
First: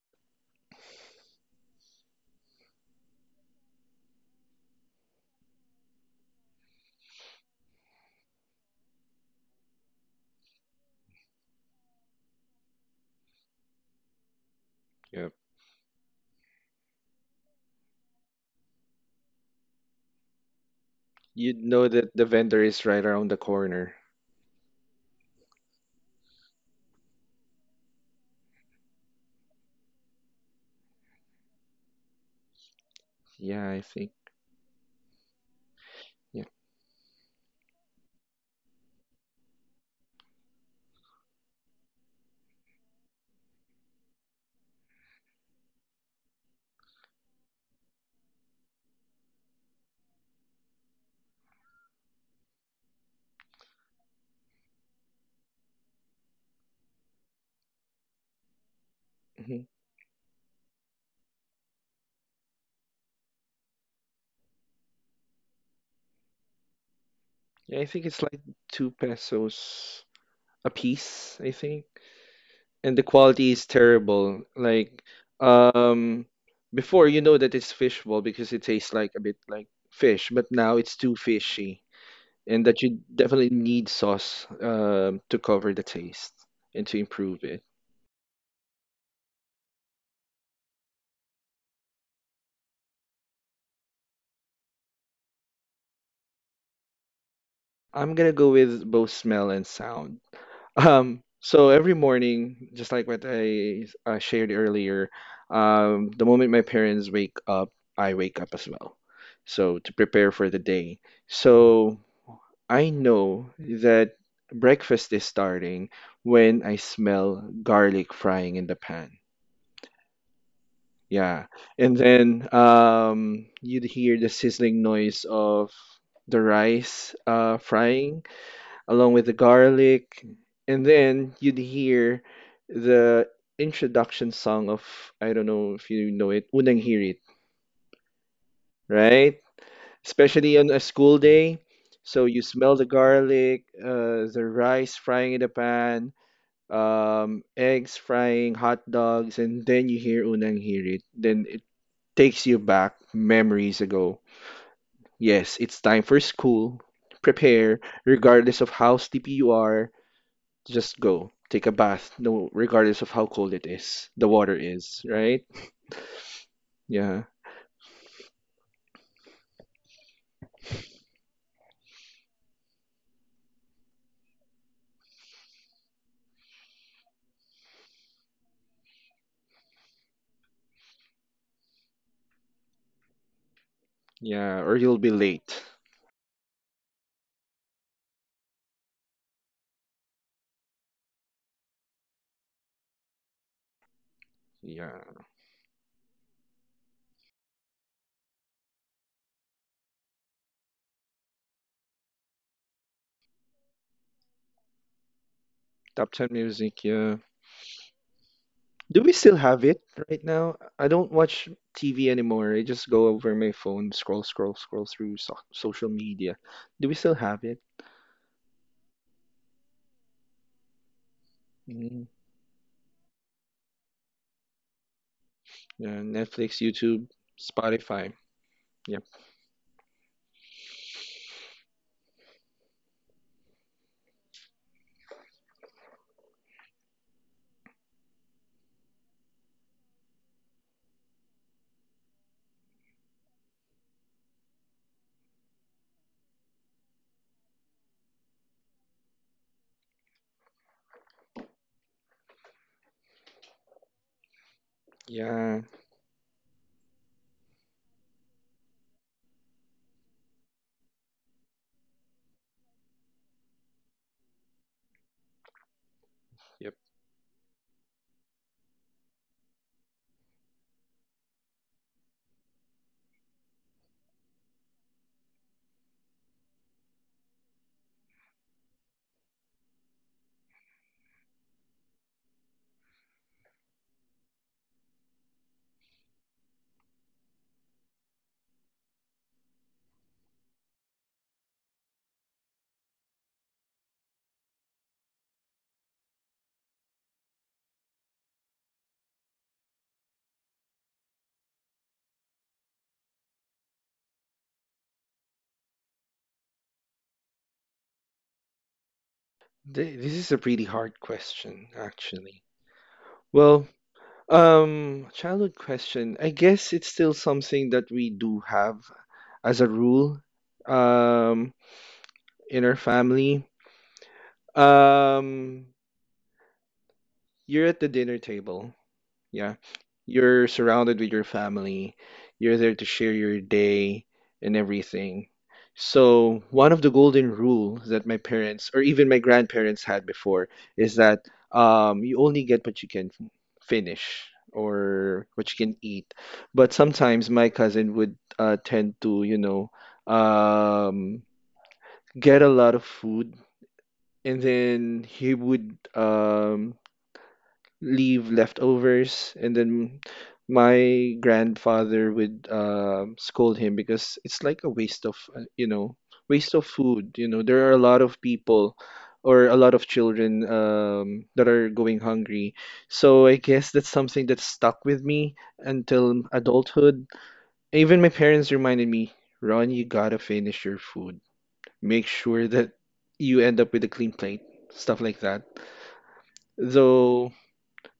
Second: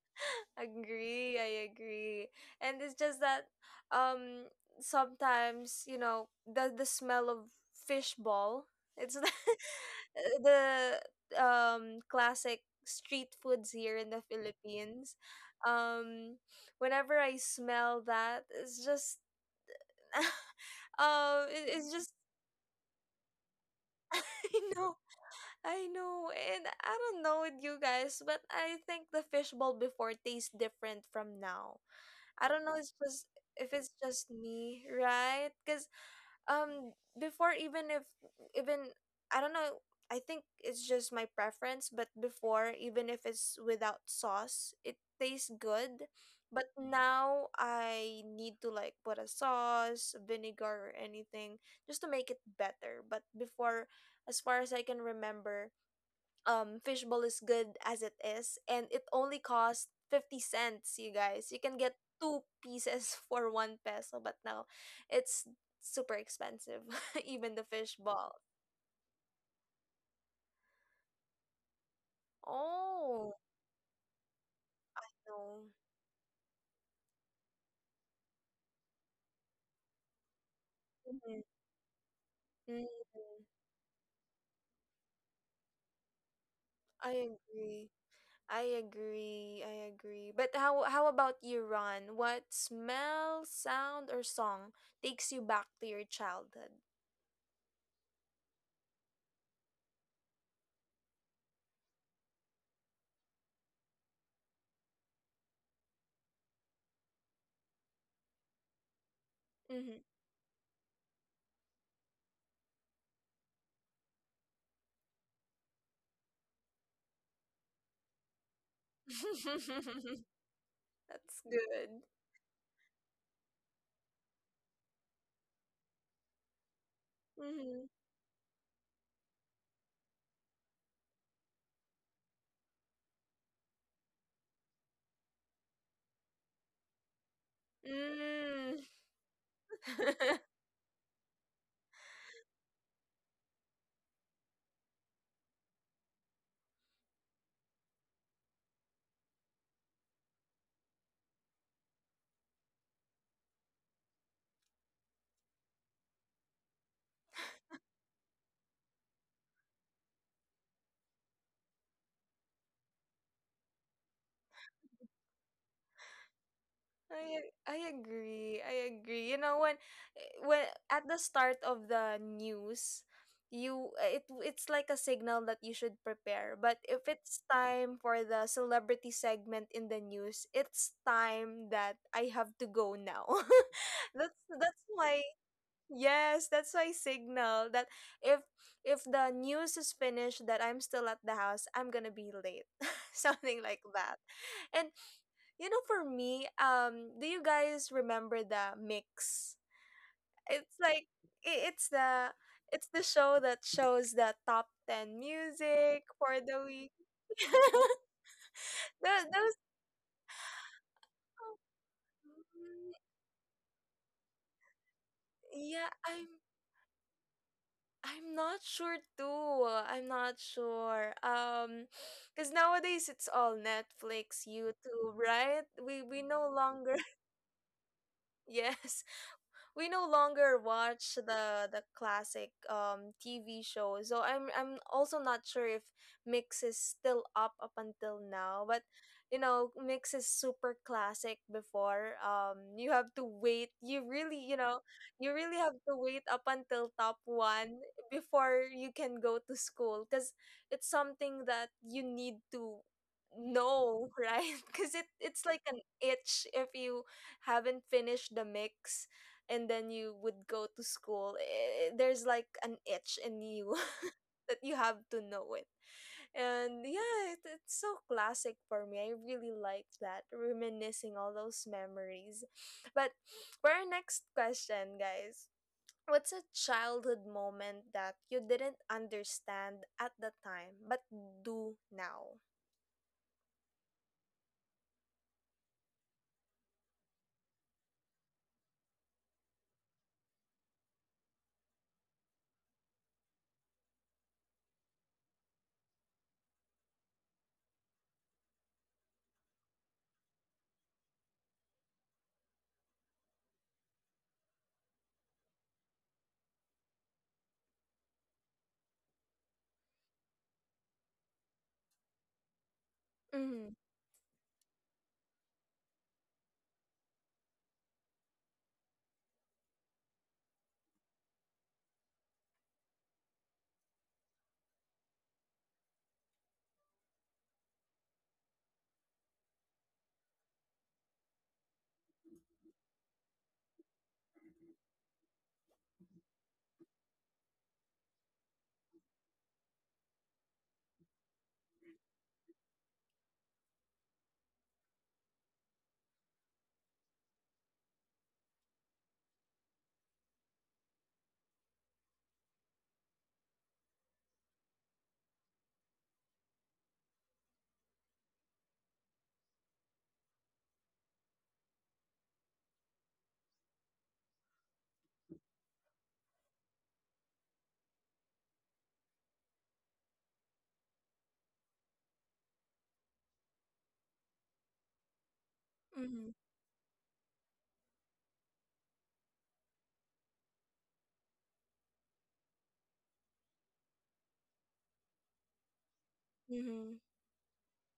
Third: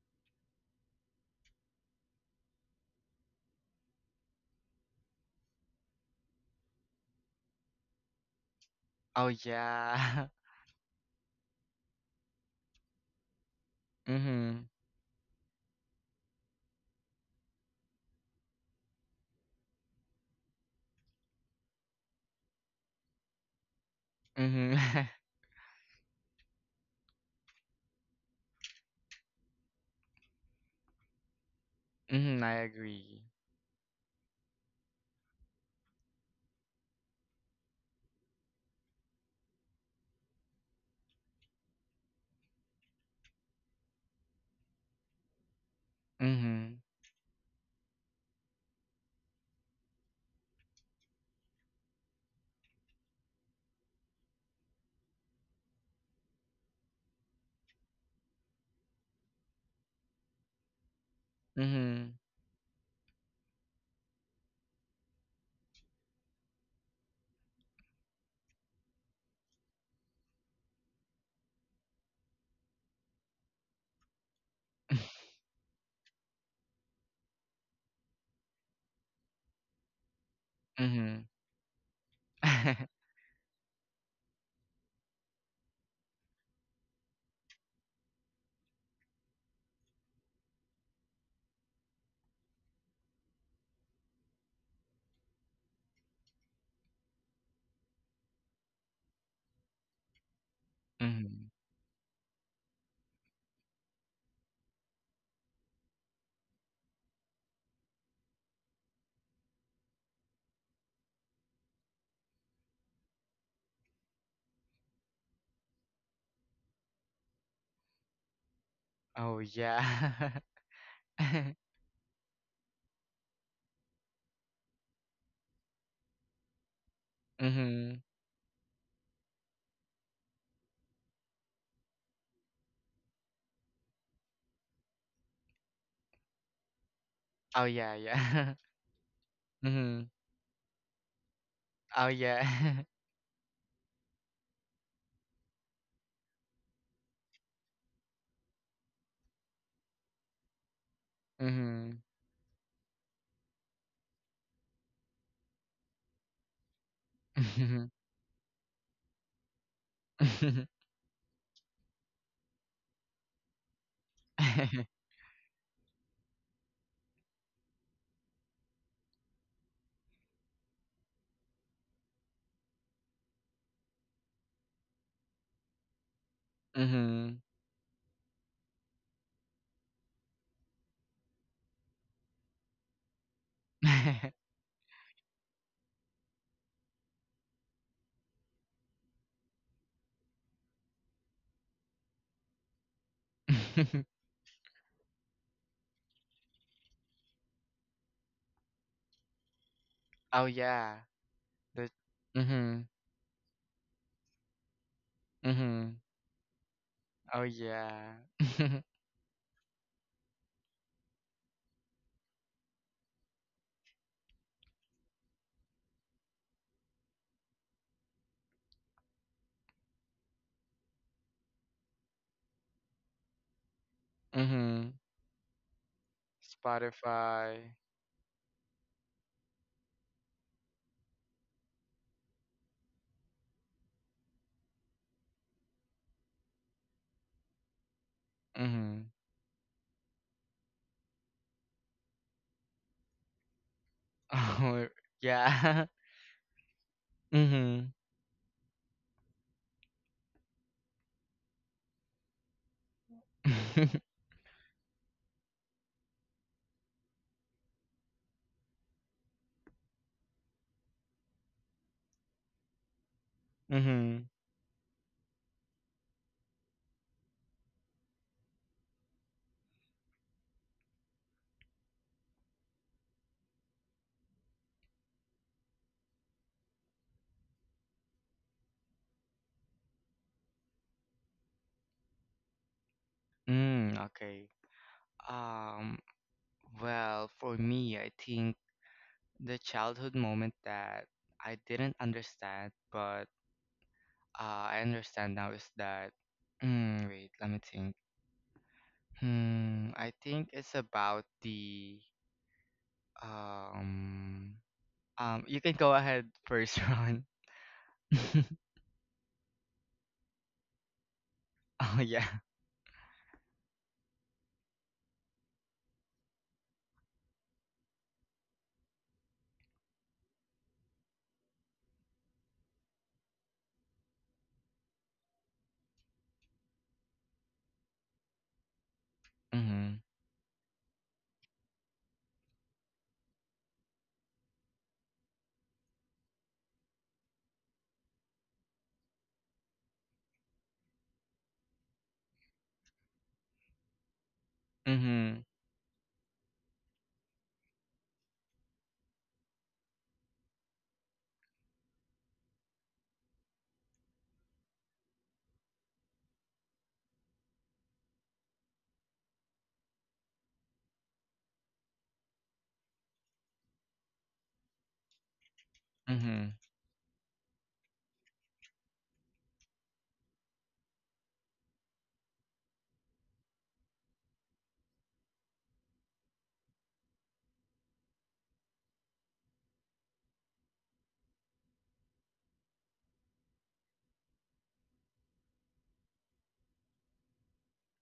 agree, I agree. And it's just that, um, sometimes you know the smell of fish ball, it's Oh yeah. *laughs* the, um, classic street foods here *laughs* in the Mhm. Philippines. Yep. Um, whenever I smell that, it's just *laughs* um, You'd it, know it's just that the vendor is right around the corner. *laughs* I Mhm. know, *laughs* I know. And I don't know with you guys, but I think the fish ball before tastes different from now. Mhm. I I don't know. It's agree. just Yeah, If I it's think. just me, right? Because, Yeah. um, before even if even I don't know. I think it's just my preference. But before, even if it's without sauce, it tastes good. But Mhm. now I need to like put a sauce, vinegar, or anything just to make it better. But before, as far as I can remember, fishbowl is good as it is, and it only Mm-hmm. cost 50 cents. You guys, you can get Mhm. two pieces *laughs* for one peso, but now it's super expensive, *laughs* even the Yeah, I think it's fishbowl. like 2 pesos a piece, I think. And the Oh, quality is terrible. Like, *laughs* no. um, before, you know that it's fishball because it tastes like a bit like fish, but now it's too Mhm. Mhm. fishy, and that Mm, you *laughs* definitely need sauce, to cover the taste and to I improve it. agree. I agree. I agree. But how about you, Ron? What smell, sound, or song takes you back to your childhood? I'm gonna go with both smell and sound. Mhm. So every morning, just like what I shared earlier, the moment my parents wake up, I wake up as well. So to Mm-hmm. prepare for the day. So I know that breakfast is starting when I smell garlic frying in the pan. Oh yeah. *laughs* *laughs* That's *laughs* Yeah. good. And then you'd hear the sizzling noise of the rice Mm-hmm. Mhm. frying along with the garlic. And then you'd hear the introduction song of, I don't know if you know it, Unang Hirit, Oh yeah, yeah. Mm. right? *laughs* Mhm. *laughs* Especially on a school day. Oh So you yeah. smell the garlic, the rice frying in the pan, eggs frying, hot dogs, and then you hear Unang Hirit. *laughs* Then it Mhm. takes you back memories ago. Yes, it's time for school. Prepare, Mhm. regardless of how sleepy you are. *laughs* Just go. Take a bath, no, regardless of how cold it is, the water is, right? Yeah, I agree. I agree. You know when at the start of the news, you it's like a signal that you should prepare. But if Mhm. it's time for the celebrity segment in the news, it's time that I have to go now. *laughs* that's yeah, or that's you'll be my... late. Yes, that's my signal that if if the news is finished that I'm still at the house, I'm gonna be late. *laughs* Something like *laughs* that. And, Yeah. For me, do you guys remember the Mix? Oh It's yeah. like, i- The it's the mhm. it's the show that shows the top 10 Mhm. music Top 10 for the music, week. yeah. Oh *laughs* yeah. *laughs* Do we still Those. have it right now? I don't watch TV anymore. I just go over my phone, scroll, scroll, scroll through so social Yeah, I media. Do we still have it? I'm not sure too. I'm not sure. Mm, Because nowadays it's all Netflix, Mhm. YouTube, right? yeah, We no Netflix, longer, YouTube, Spotify. Spotify. *laughs* Yep. yes, we no longer watch the classic TV shows. So I'm also not sure if Mix is still up until now, but, Mhm. Mix is super classic before. You have to wait. You *laughs* really, Oh you really have yeah. to wait up until top *laughs* 1 Mhm. before you can go to school, cuz it's something that you need to know, *laughs* right? *laughs* Cuz it's Yeah. like an itch if you haven't finished the Mix, and then you would go to school. There's like an itch in you *laughs* Mhm. that you have to know it. Yep. And yeah, it's so classic for me. I really like that, reminiscing all those memories. But for our next question, guys, what's a childhood moment that you didn't understand at the time but do now? Mm, okay. Um well, for me, I think the childhood moment that I didn't understand, but I understand now is that. Mm, wait, let me think. Hmm, I think it's about the um. You can go ahead first, *laughs* Ron. *laughs* This is a pretty hard question, Oh yeah. actually. Well, Mm-hmm. Childhood question. I guess it's still something that we do have as a rule, um, in our family. Um, you're at the dinner table. Yeah. Mhm. You're surrounded with your family. You're there to share your day and everything. So, one of the golden rules that my parents or even my grandparents had before is that you only get what you can finish or Mhm. what you can eat. But sometimes my cousin would tend to, you know, um, get a lot of food, and then he would leave leftovers, and then my grandfather would scold him, because it's like a waste of waste Mhm. of food. You know, there are a lot of people or a lot of children, that are going hungry. So I guess that's something that stuck with me until adulthood. Even my parents reminded me, Ron, you gotta finish your food. Make sure that you end up with a clean plate, stuff like that. Mm-hmm. Though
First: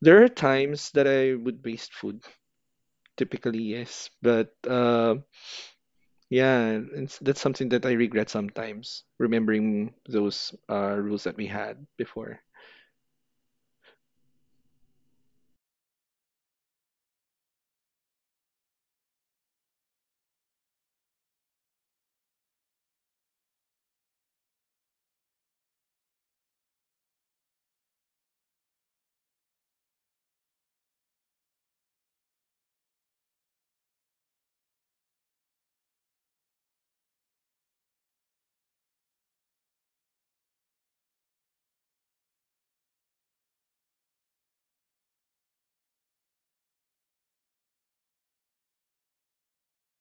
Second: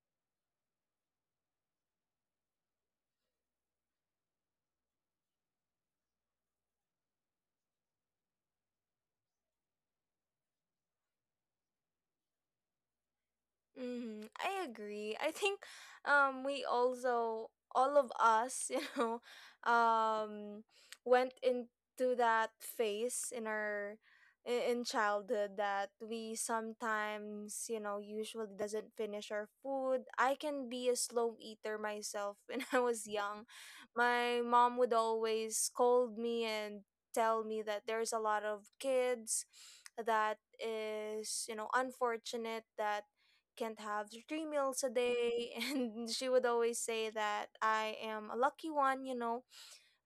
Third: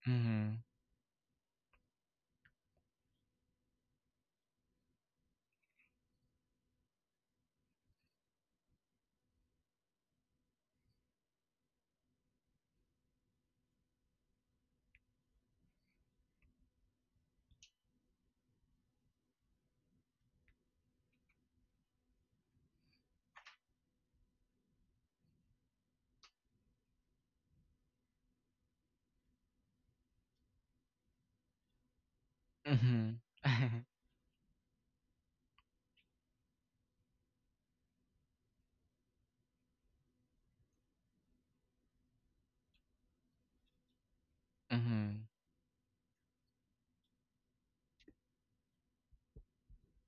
there are Mhm. times that I would waste food. Typically, yes. But yeah, that's something that I regret sometimes, remembering those rules that we had before. I agree. I think we also, all of us, *laughs* um went into that phase in our in childhood that we sometimes, usually doesn't finish our food. I can be a slow eater myself *laughs* when I was Mhm. young. *laughs* My mom would always scold me and tell me that there's a lot of kids that is, unfortunate that can't have three meals a Mhm. day, *laughs* and she would always say that I am a lucky one,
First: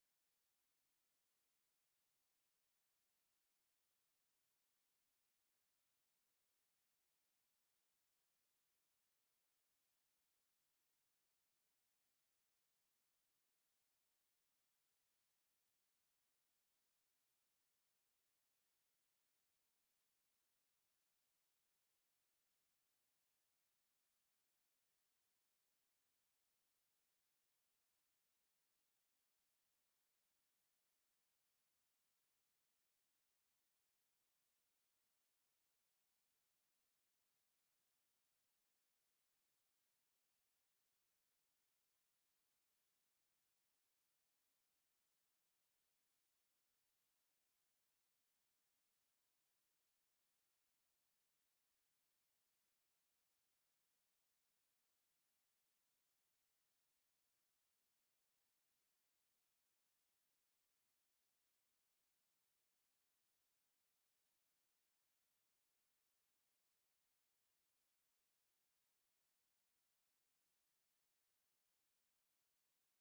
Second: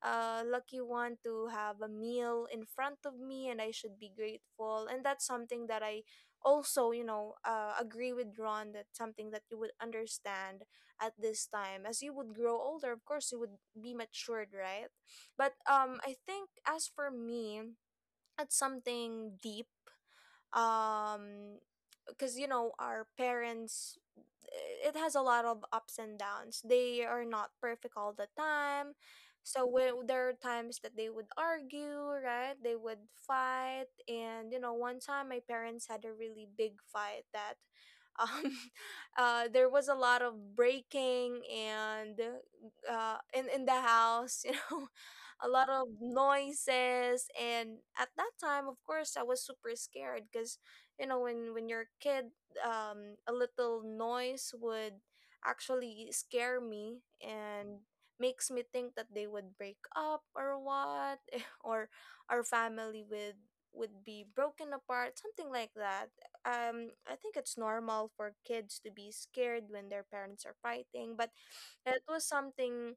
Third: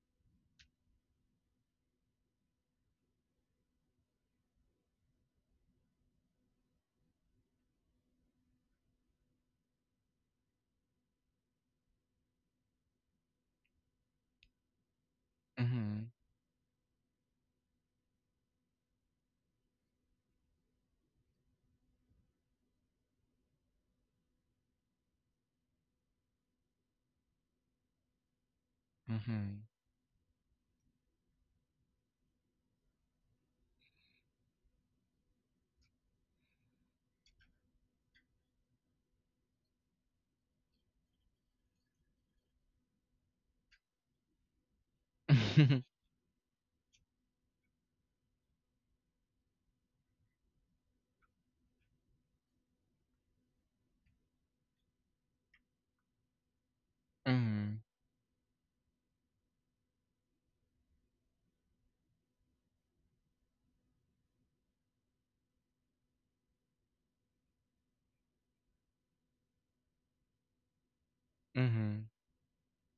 a lucky one to have a meal in front of me, and I should be grateful. And that's something that I also, agree with Ron, that something that you would understand at this time. As you would grow older, of course you would be matured, right? But Mhm. I think, as for me, that's something deep, um because, our parents, it has a lot of ups and downs. They are not perfect all the time, Mhm. so when there are times that they would argue, right, they would fight. And, one time my parents had a really big fight that, um *laughs* there was a lot of breaking and in the house, *laughs* a lot of *laughs* noises. And at that time, of course I was super scared, because, when you're a kid, a little noise would actually scare me, Mhm. and makes me think that they would break up or what, *laughs* or our family would be broken apart, something like that. I think it's normal for kids to be scared when their parents are fighting, but it Mhm. was something,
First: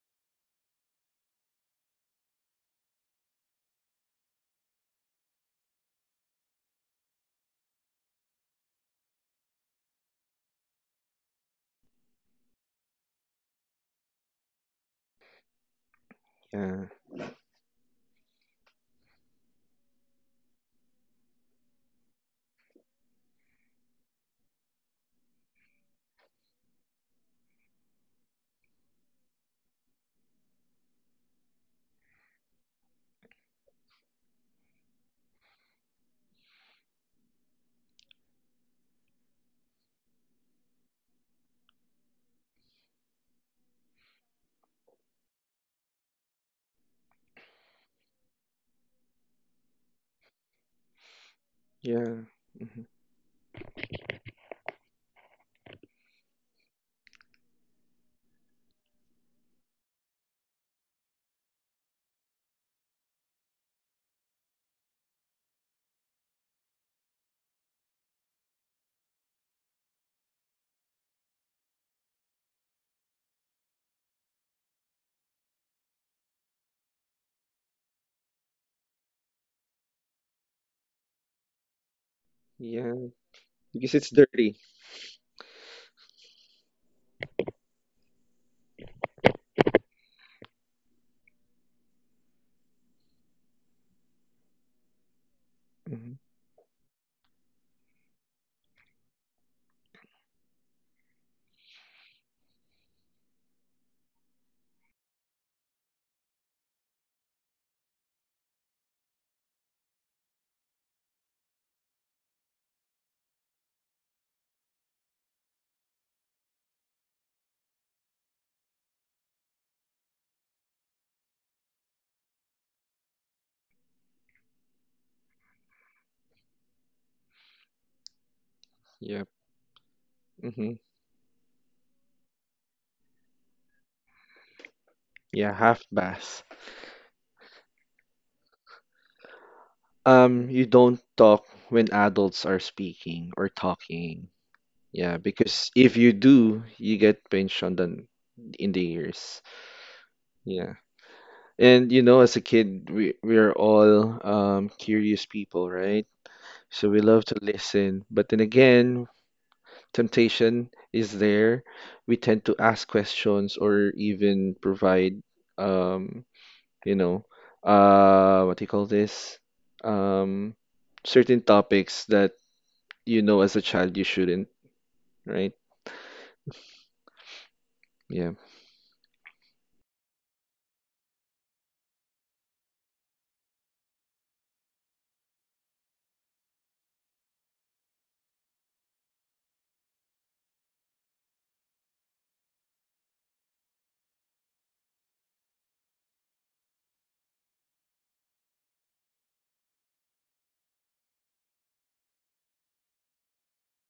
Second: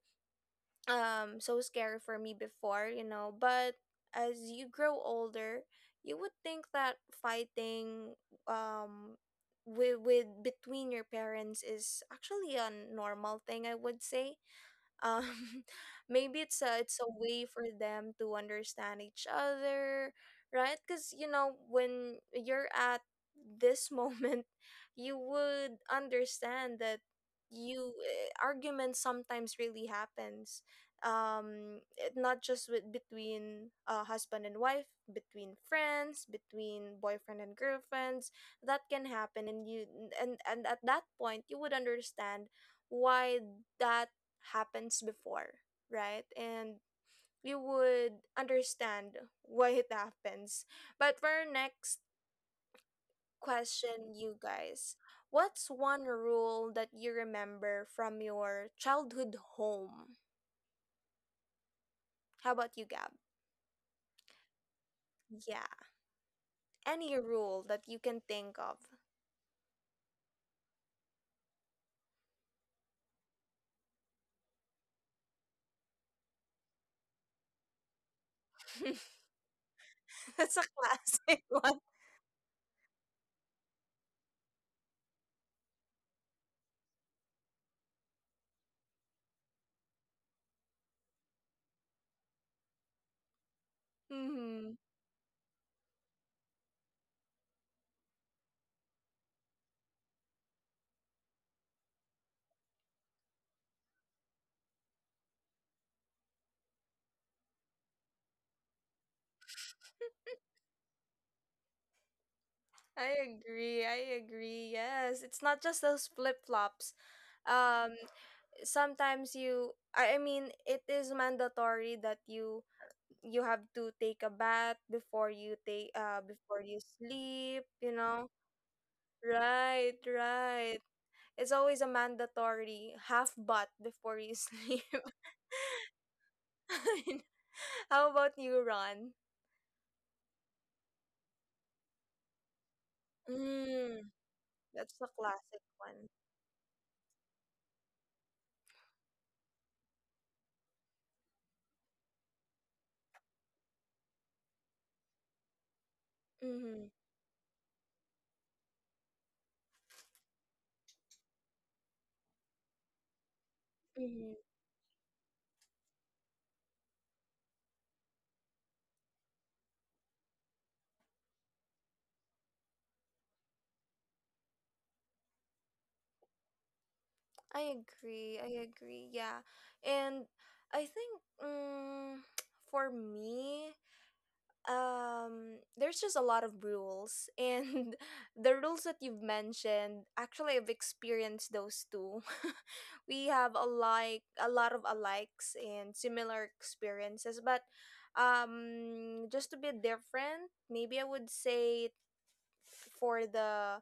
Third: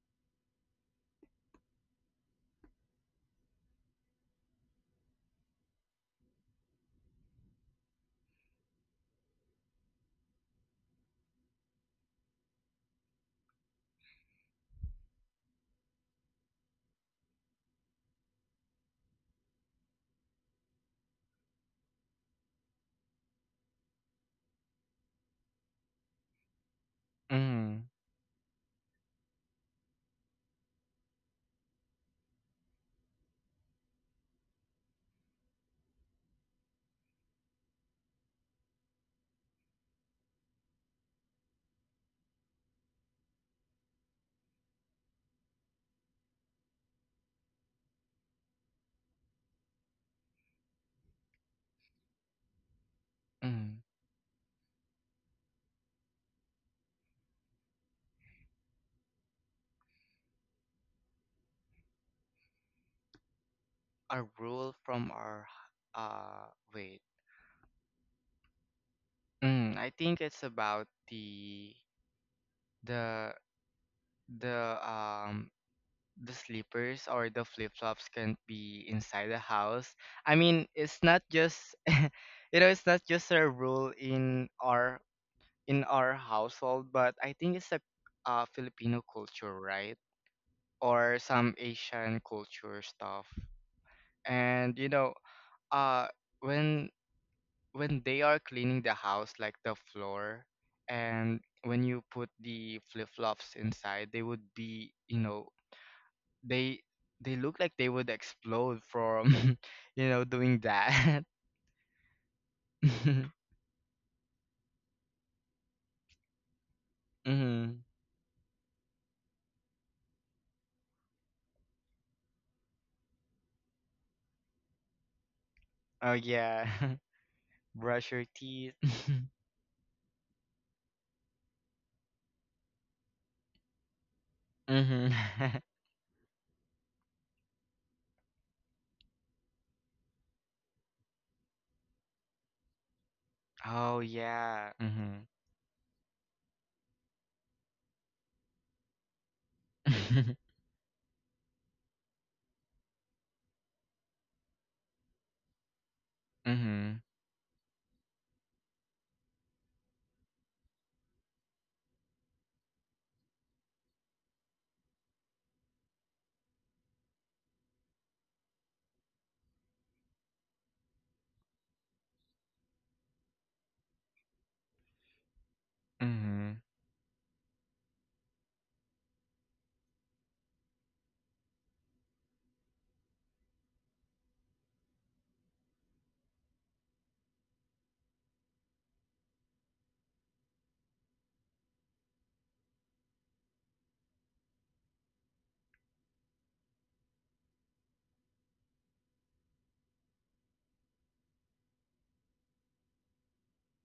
so scary for me before, but as you grow older, you would think that fighting, um with between your parents is actually a normal thing, I would say. um *laughs* Maybe it's a, Yeah. it's a way for them to understand each other, right? Because, when you're at this *laughs* moment, you would understand that, Mhm. Arguments sometimes really happens. Not just with between husband and wife, between friends, between boyfriend and girlfriends, that can happen. And, you and at that point, you would understand why that happens before, right? And you would understand why it happens. But for our next Yeah. Hmm. Mhm. *laughs* question, you guys, what's one rule that you remember from your childhood home? How about you, Gab? A rule from our, Yeah, wait. any rule that you can think of. Mm, I think it's about the the the slippers or the flip-flops can't be *laughs* inside the house. I That's a mean, it's not classic *laughs* just one. *laughs* you know, it's Yeah. not just a rule Because it's in dirty. our, in our household, but I think it's a Filipino culture, right? Or some Asian culture stuff. hmm And you know, uh Hmm. when when they are cleaning the house, like the floor, and when you put the flip flops inside, they would be, you know, they they look like they would explode from, *laughs* you know, doing that. *laughs* I Mm-hmm. agree. I agree. Yes, it's not just those flip flops. Um, Sometimes, you I mean, it is mandatory that you have to take a bath before you take Oh before yeah, you sleep, *laughs* you brush your know? teeth. Yep. Right, Hmm. right. It's always a mandatory half bath before you *laughs* sleep. Mm-hmm. Yeah, *laughs* half bath. *laughs* How about you, Ron? You don't talk when adults are speaking or Oh Mm, talking. yeah. that's the Yeah, Mm-hmm. because classic if you one. do, you get pinched on the in the ears. *laughs* Yeah. And you know, as a kid, we're all curious people, right? So Mm-hmm. Mm-hmm. we love to listen, but then again, temptation is there. We tend to ask questions or Mm-hmm. even provide, um, you know, what do you call this? Um, Certain topics that, you know, as a child you shouldn't, right? I Yeah, agree. I agree. Yeah. And I think, mm, *tsk* for me, there's just a lot of rules, and *laughs* the rules that you've mentioned, actually, I've experienced those too. *laughs* We have a, like, a lot of alikes and similar experiences, but just to be different, maybe, I would say, for the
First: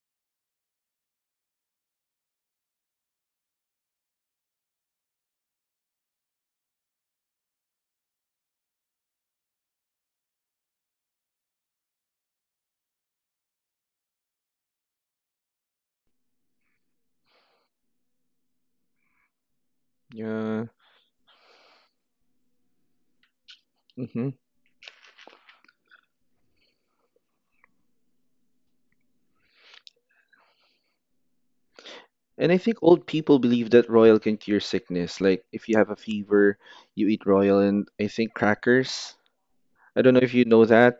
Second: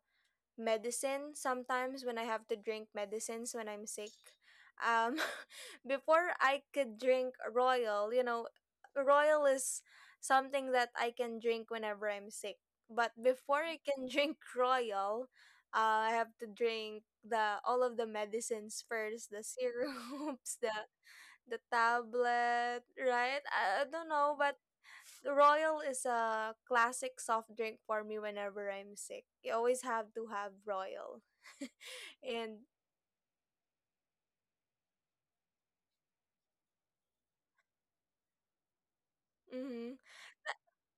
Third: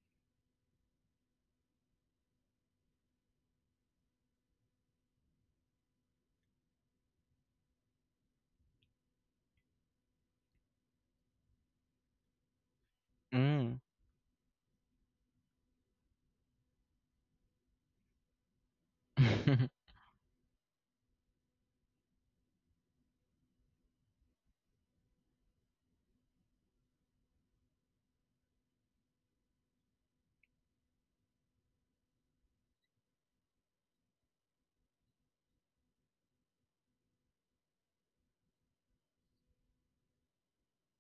medicine, sometimes when I have to drink medicines when I'm sick. Um, *laughs* before I could drink Royal, you know, Royal is something that I can drink whenever I'm sick. But before Mm-hmm. I can *laughs* drink Royal, I have to drink the all of the medicines first, the *laughs* Mm-hmm. syrups, yeah. the tablet, right? I don't Mm-hmm. know, but Royal is a classic soft drink for me whenever I'm sick. You always have to have Royal. *laughs* And I And, think old people believe that royal can cure sickness. Like if you have a fever, you eat royal and I think crackers. mhm, I don't know if you know that.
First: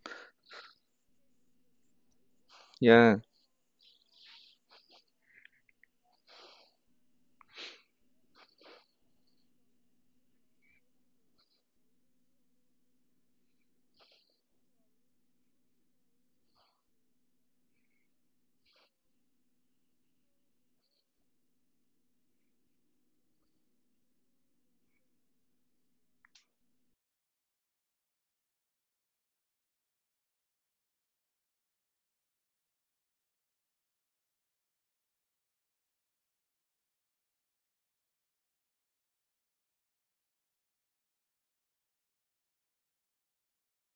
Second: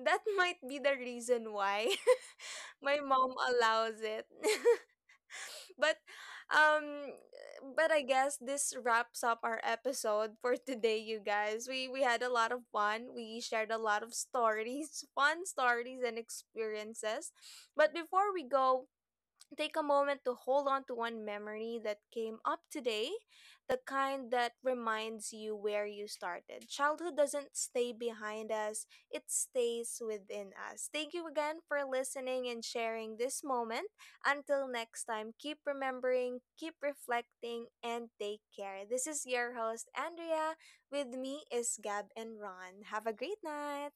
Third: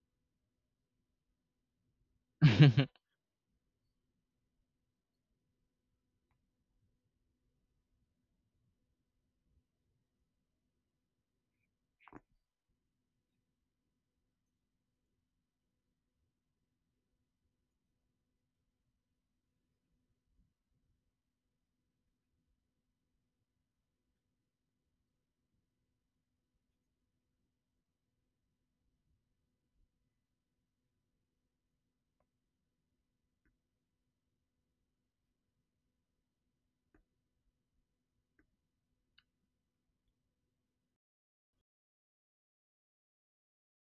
that might be the reason why *laughs* my *laughs* Yeah. mom allows it. *laughs* *laughs* but um but I guess this wraps up our episode for today, you guys. We had a lot of fun. We shared a lot of stories, *laughs* fun stories and experiences. But before we go, take a moment to hold on to one memory that came up today, the kind that reminds you where you started. Childhood doesn't stay behind us, it stays within us. Thank you again for listening and sharing this moment. Until next time, keep remembering, keep reflecting, and take care. This is your host, Andrea. With me is Gab and Ron. Have a great night.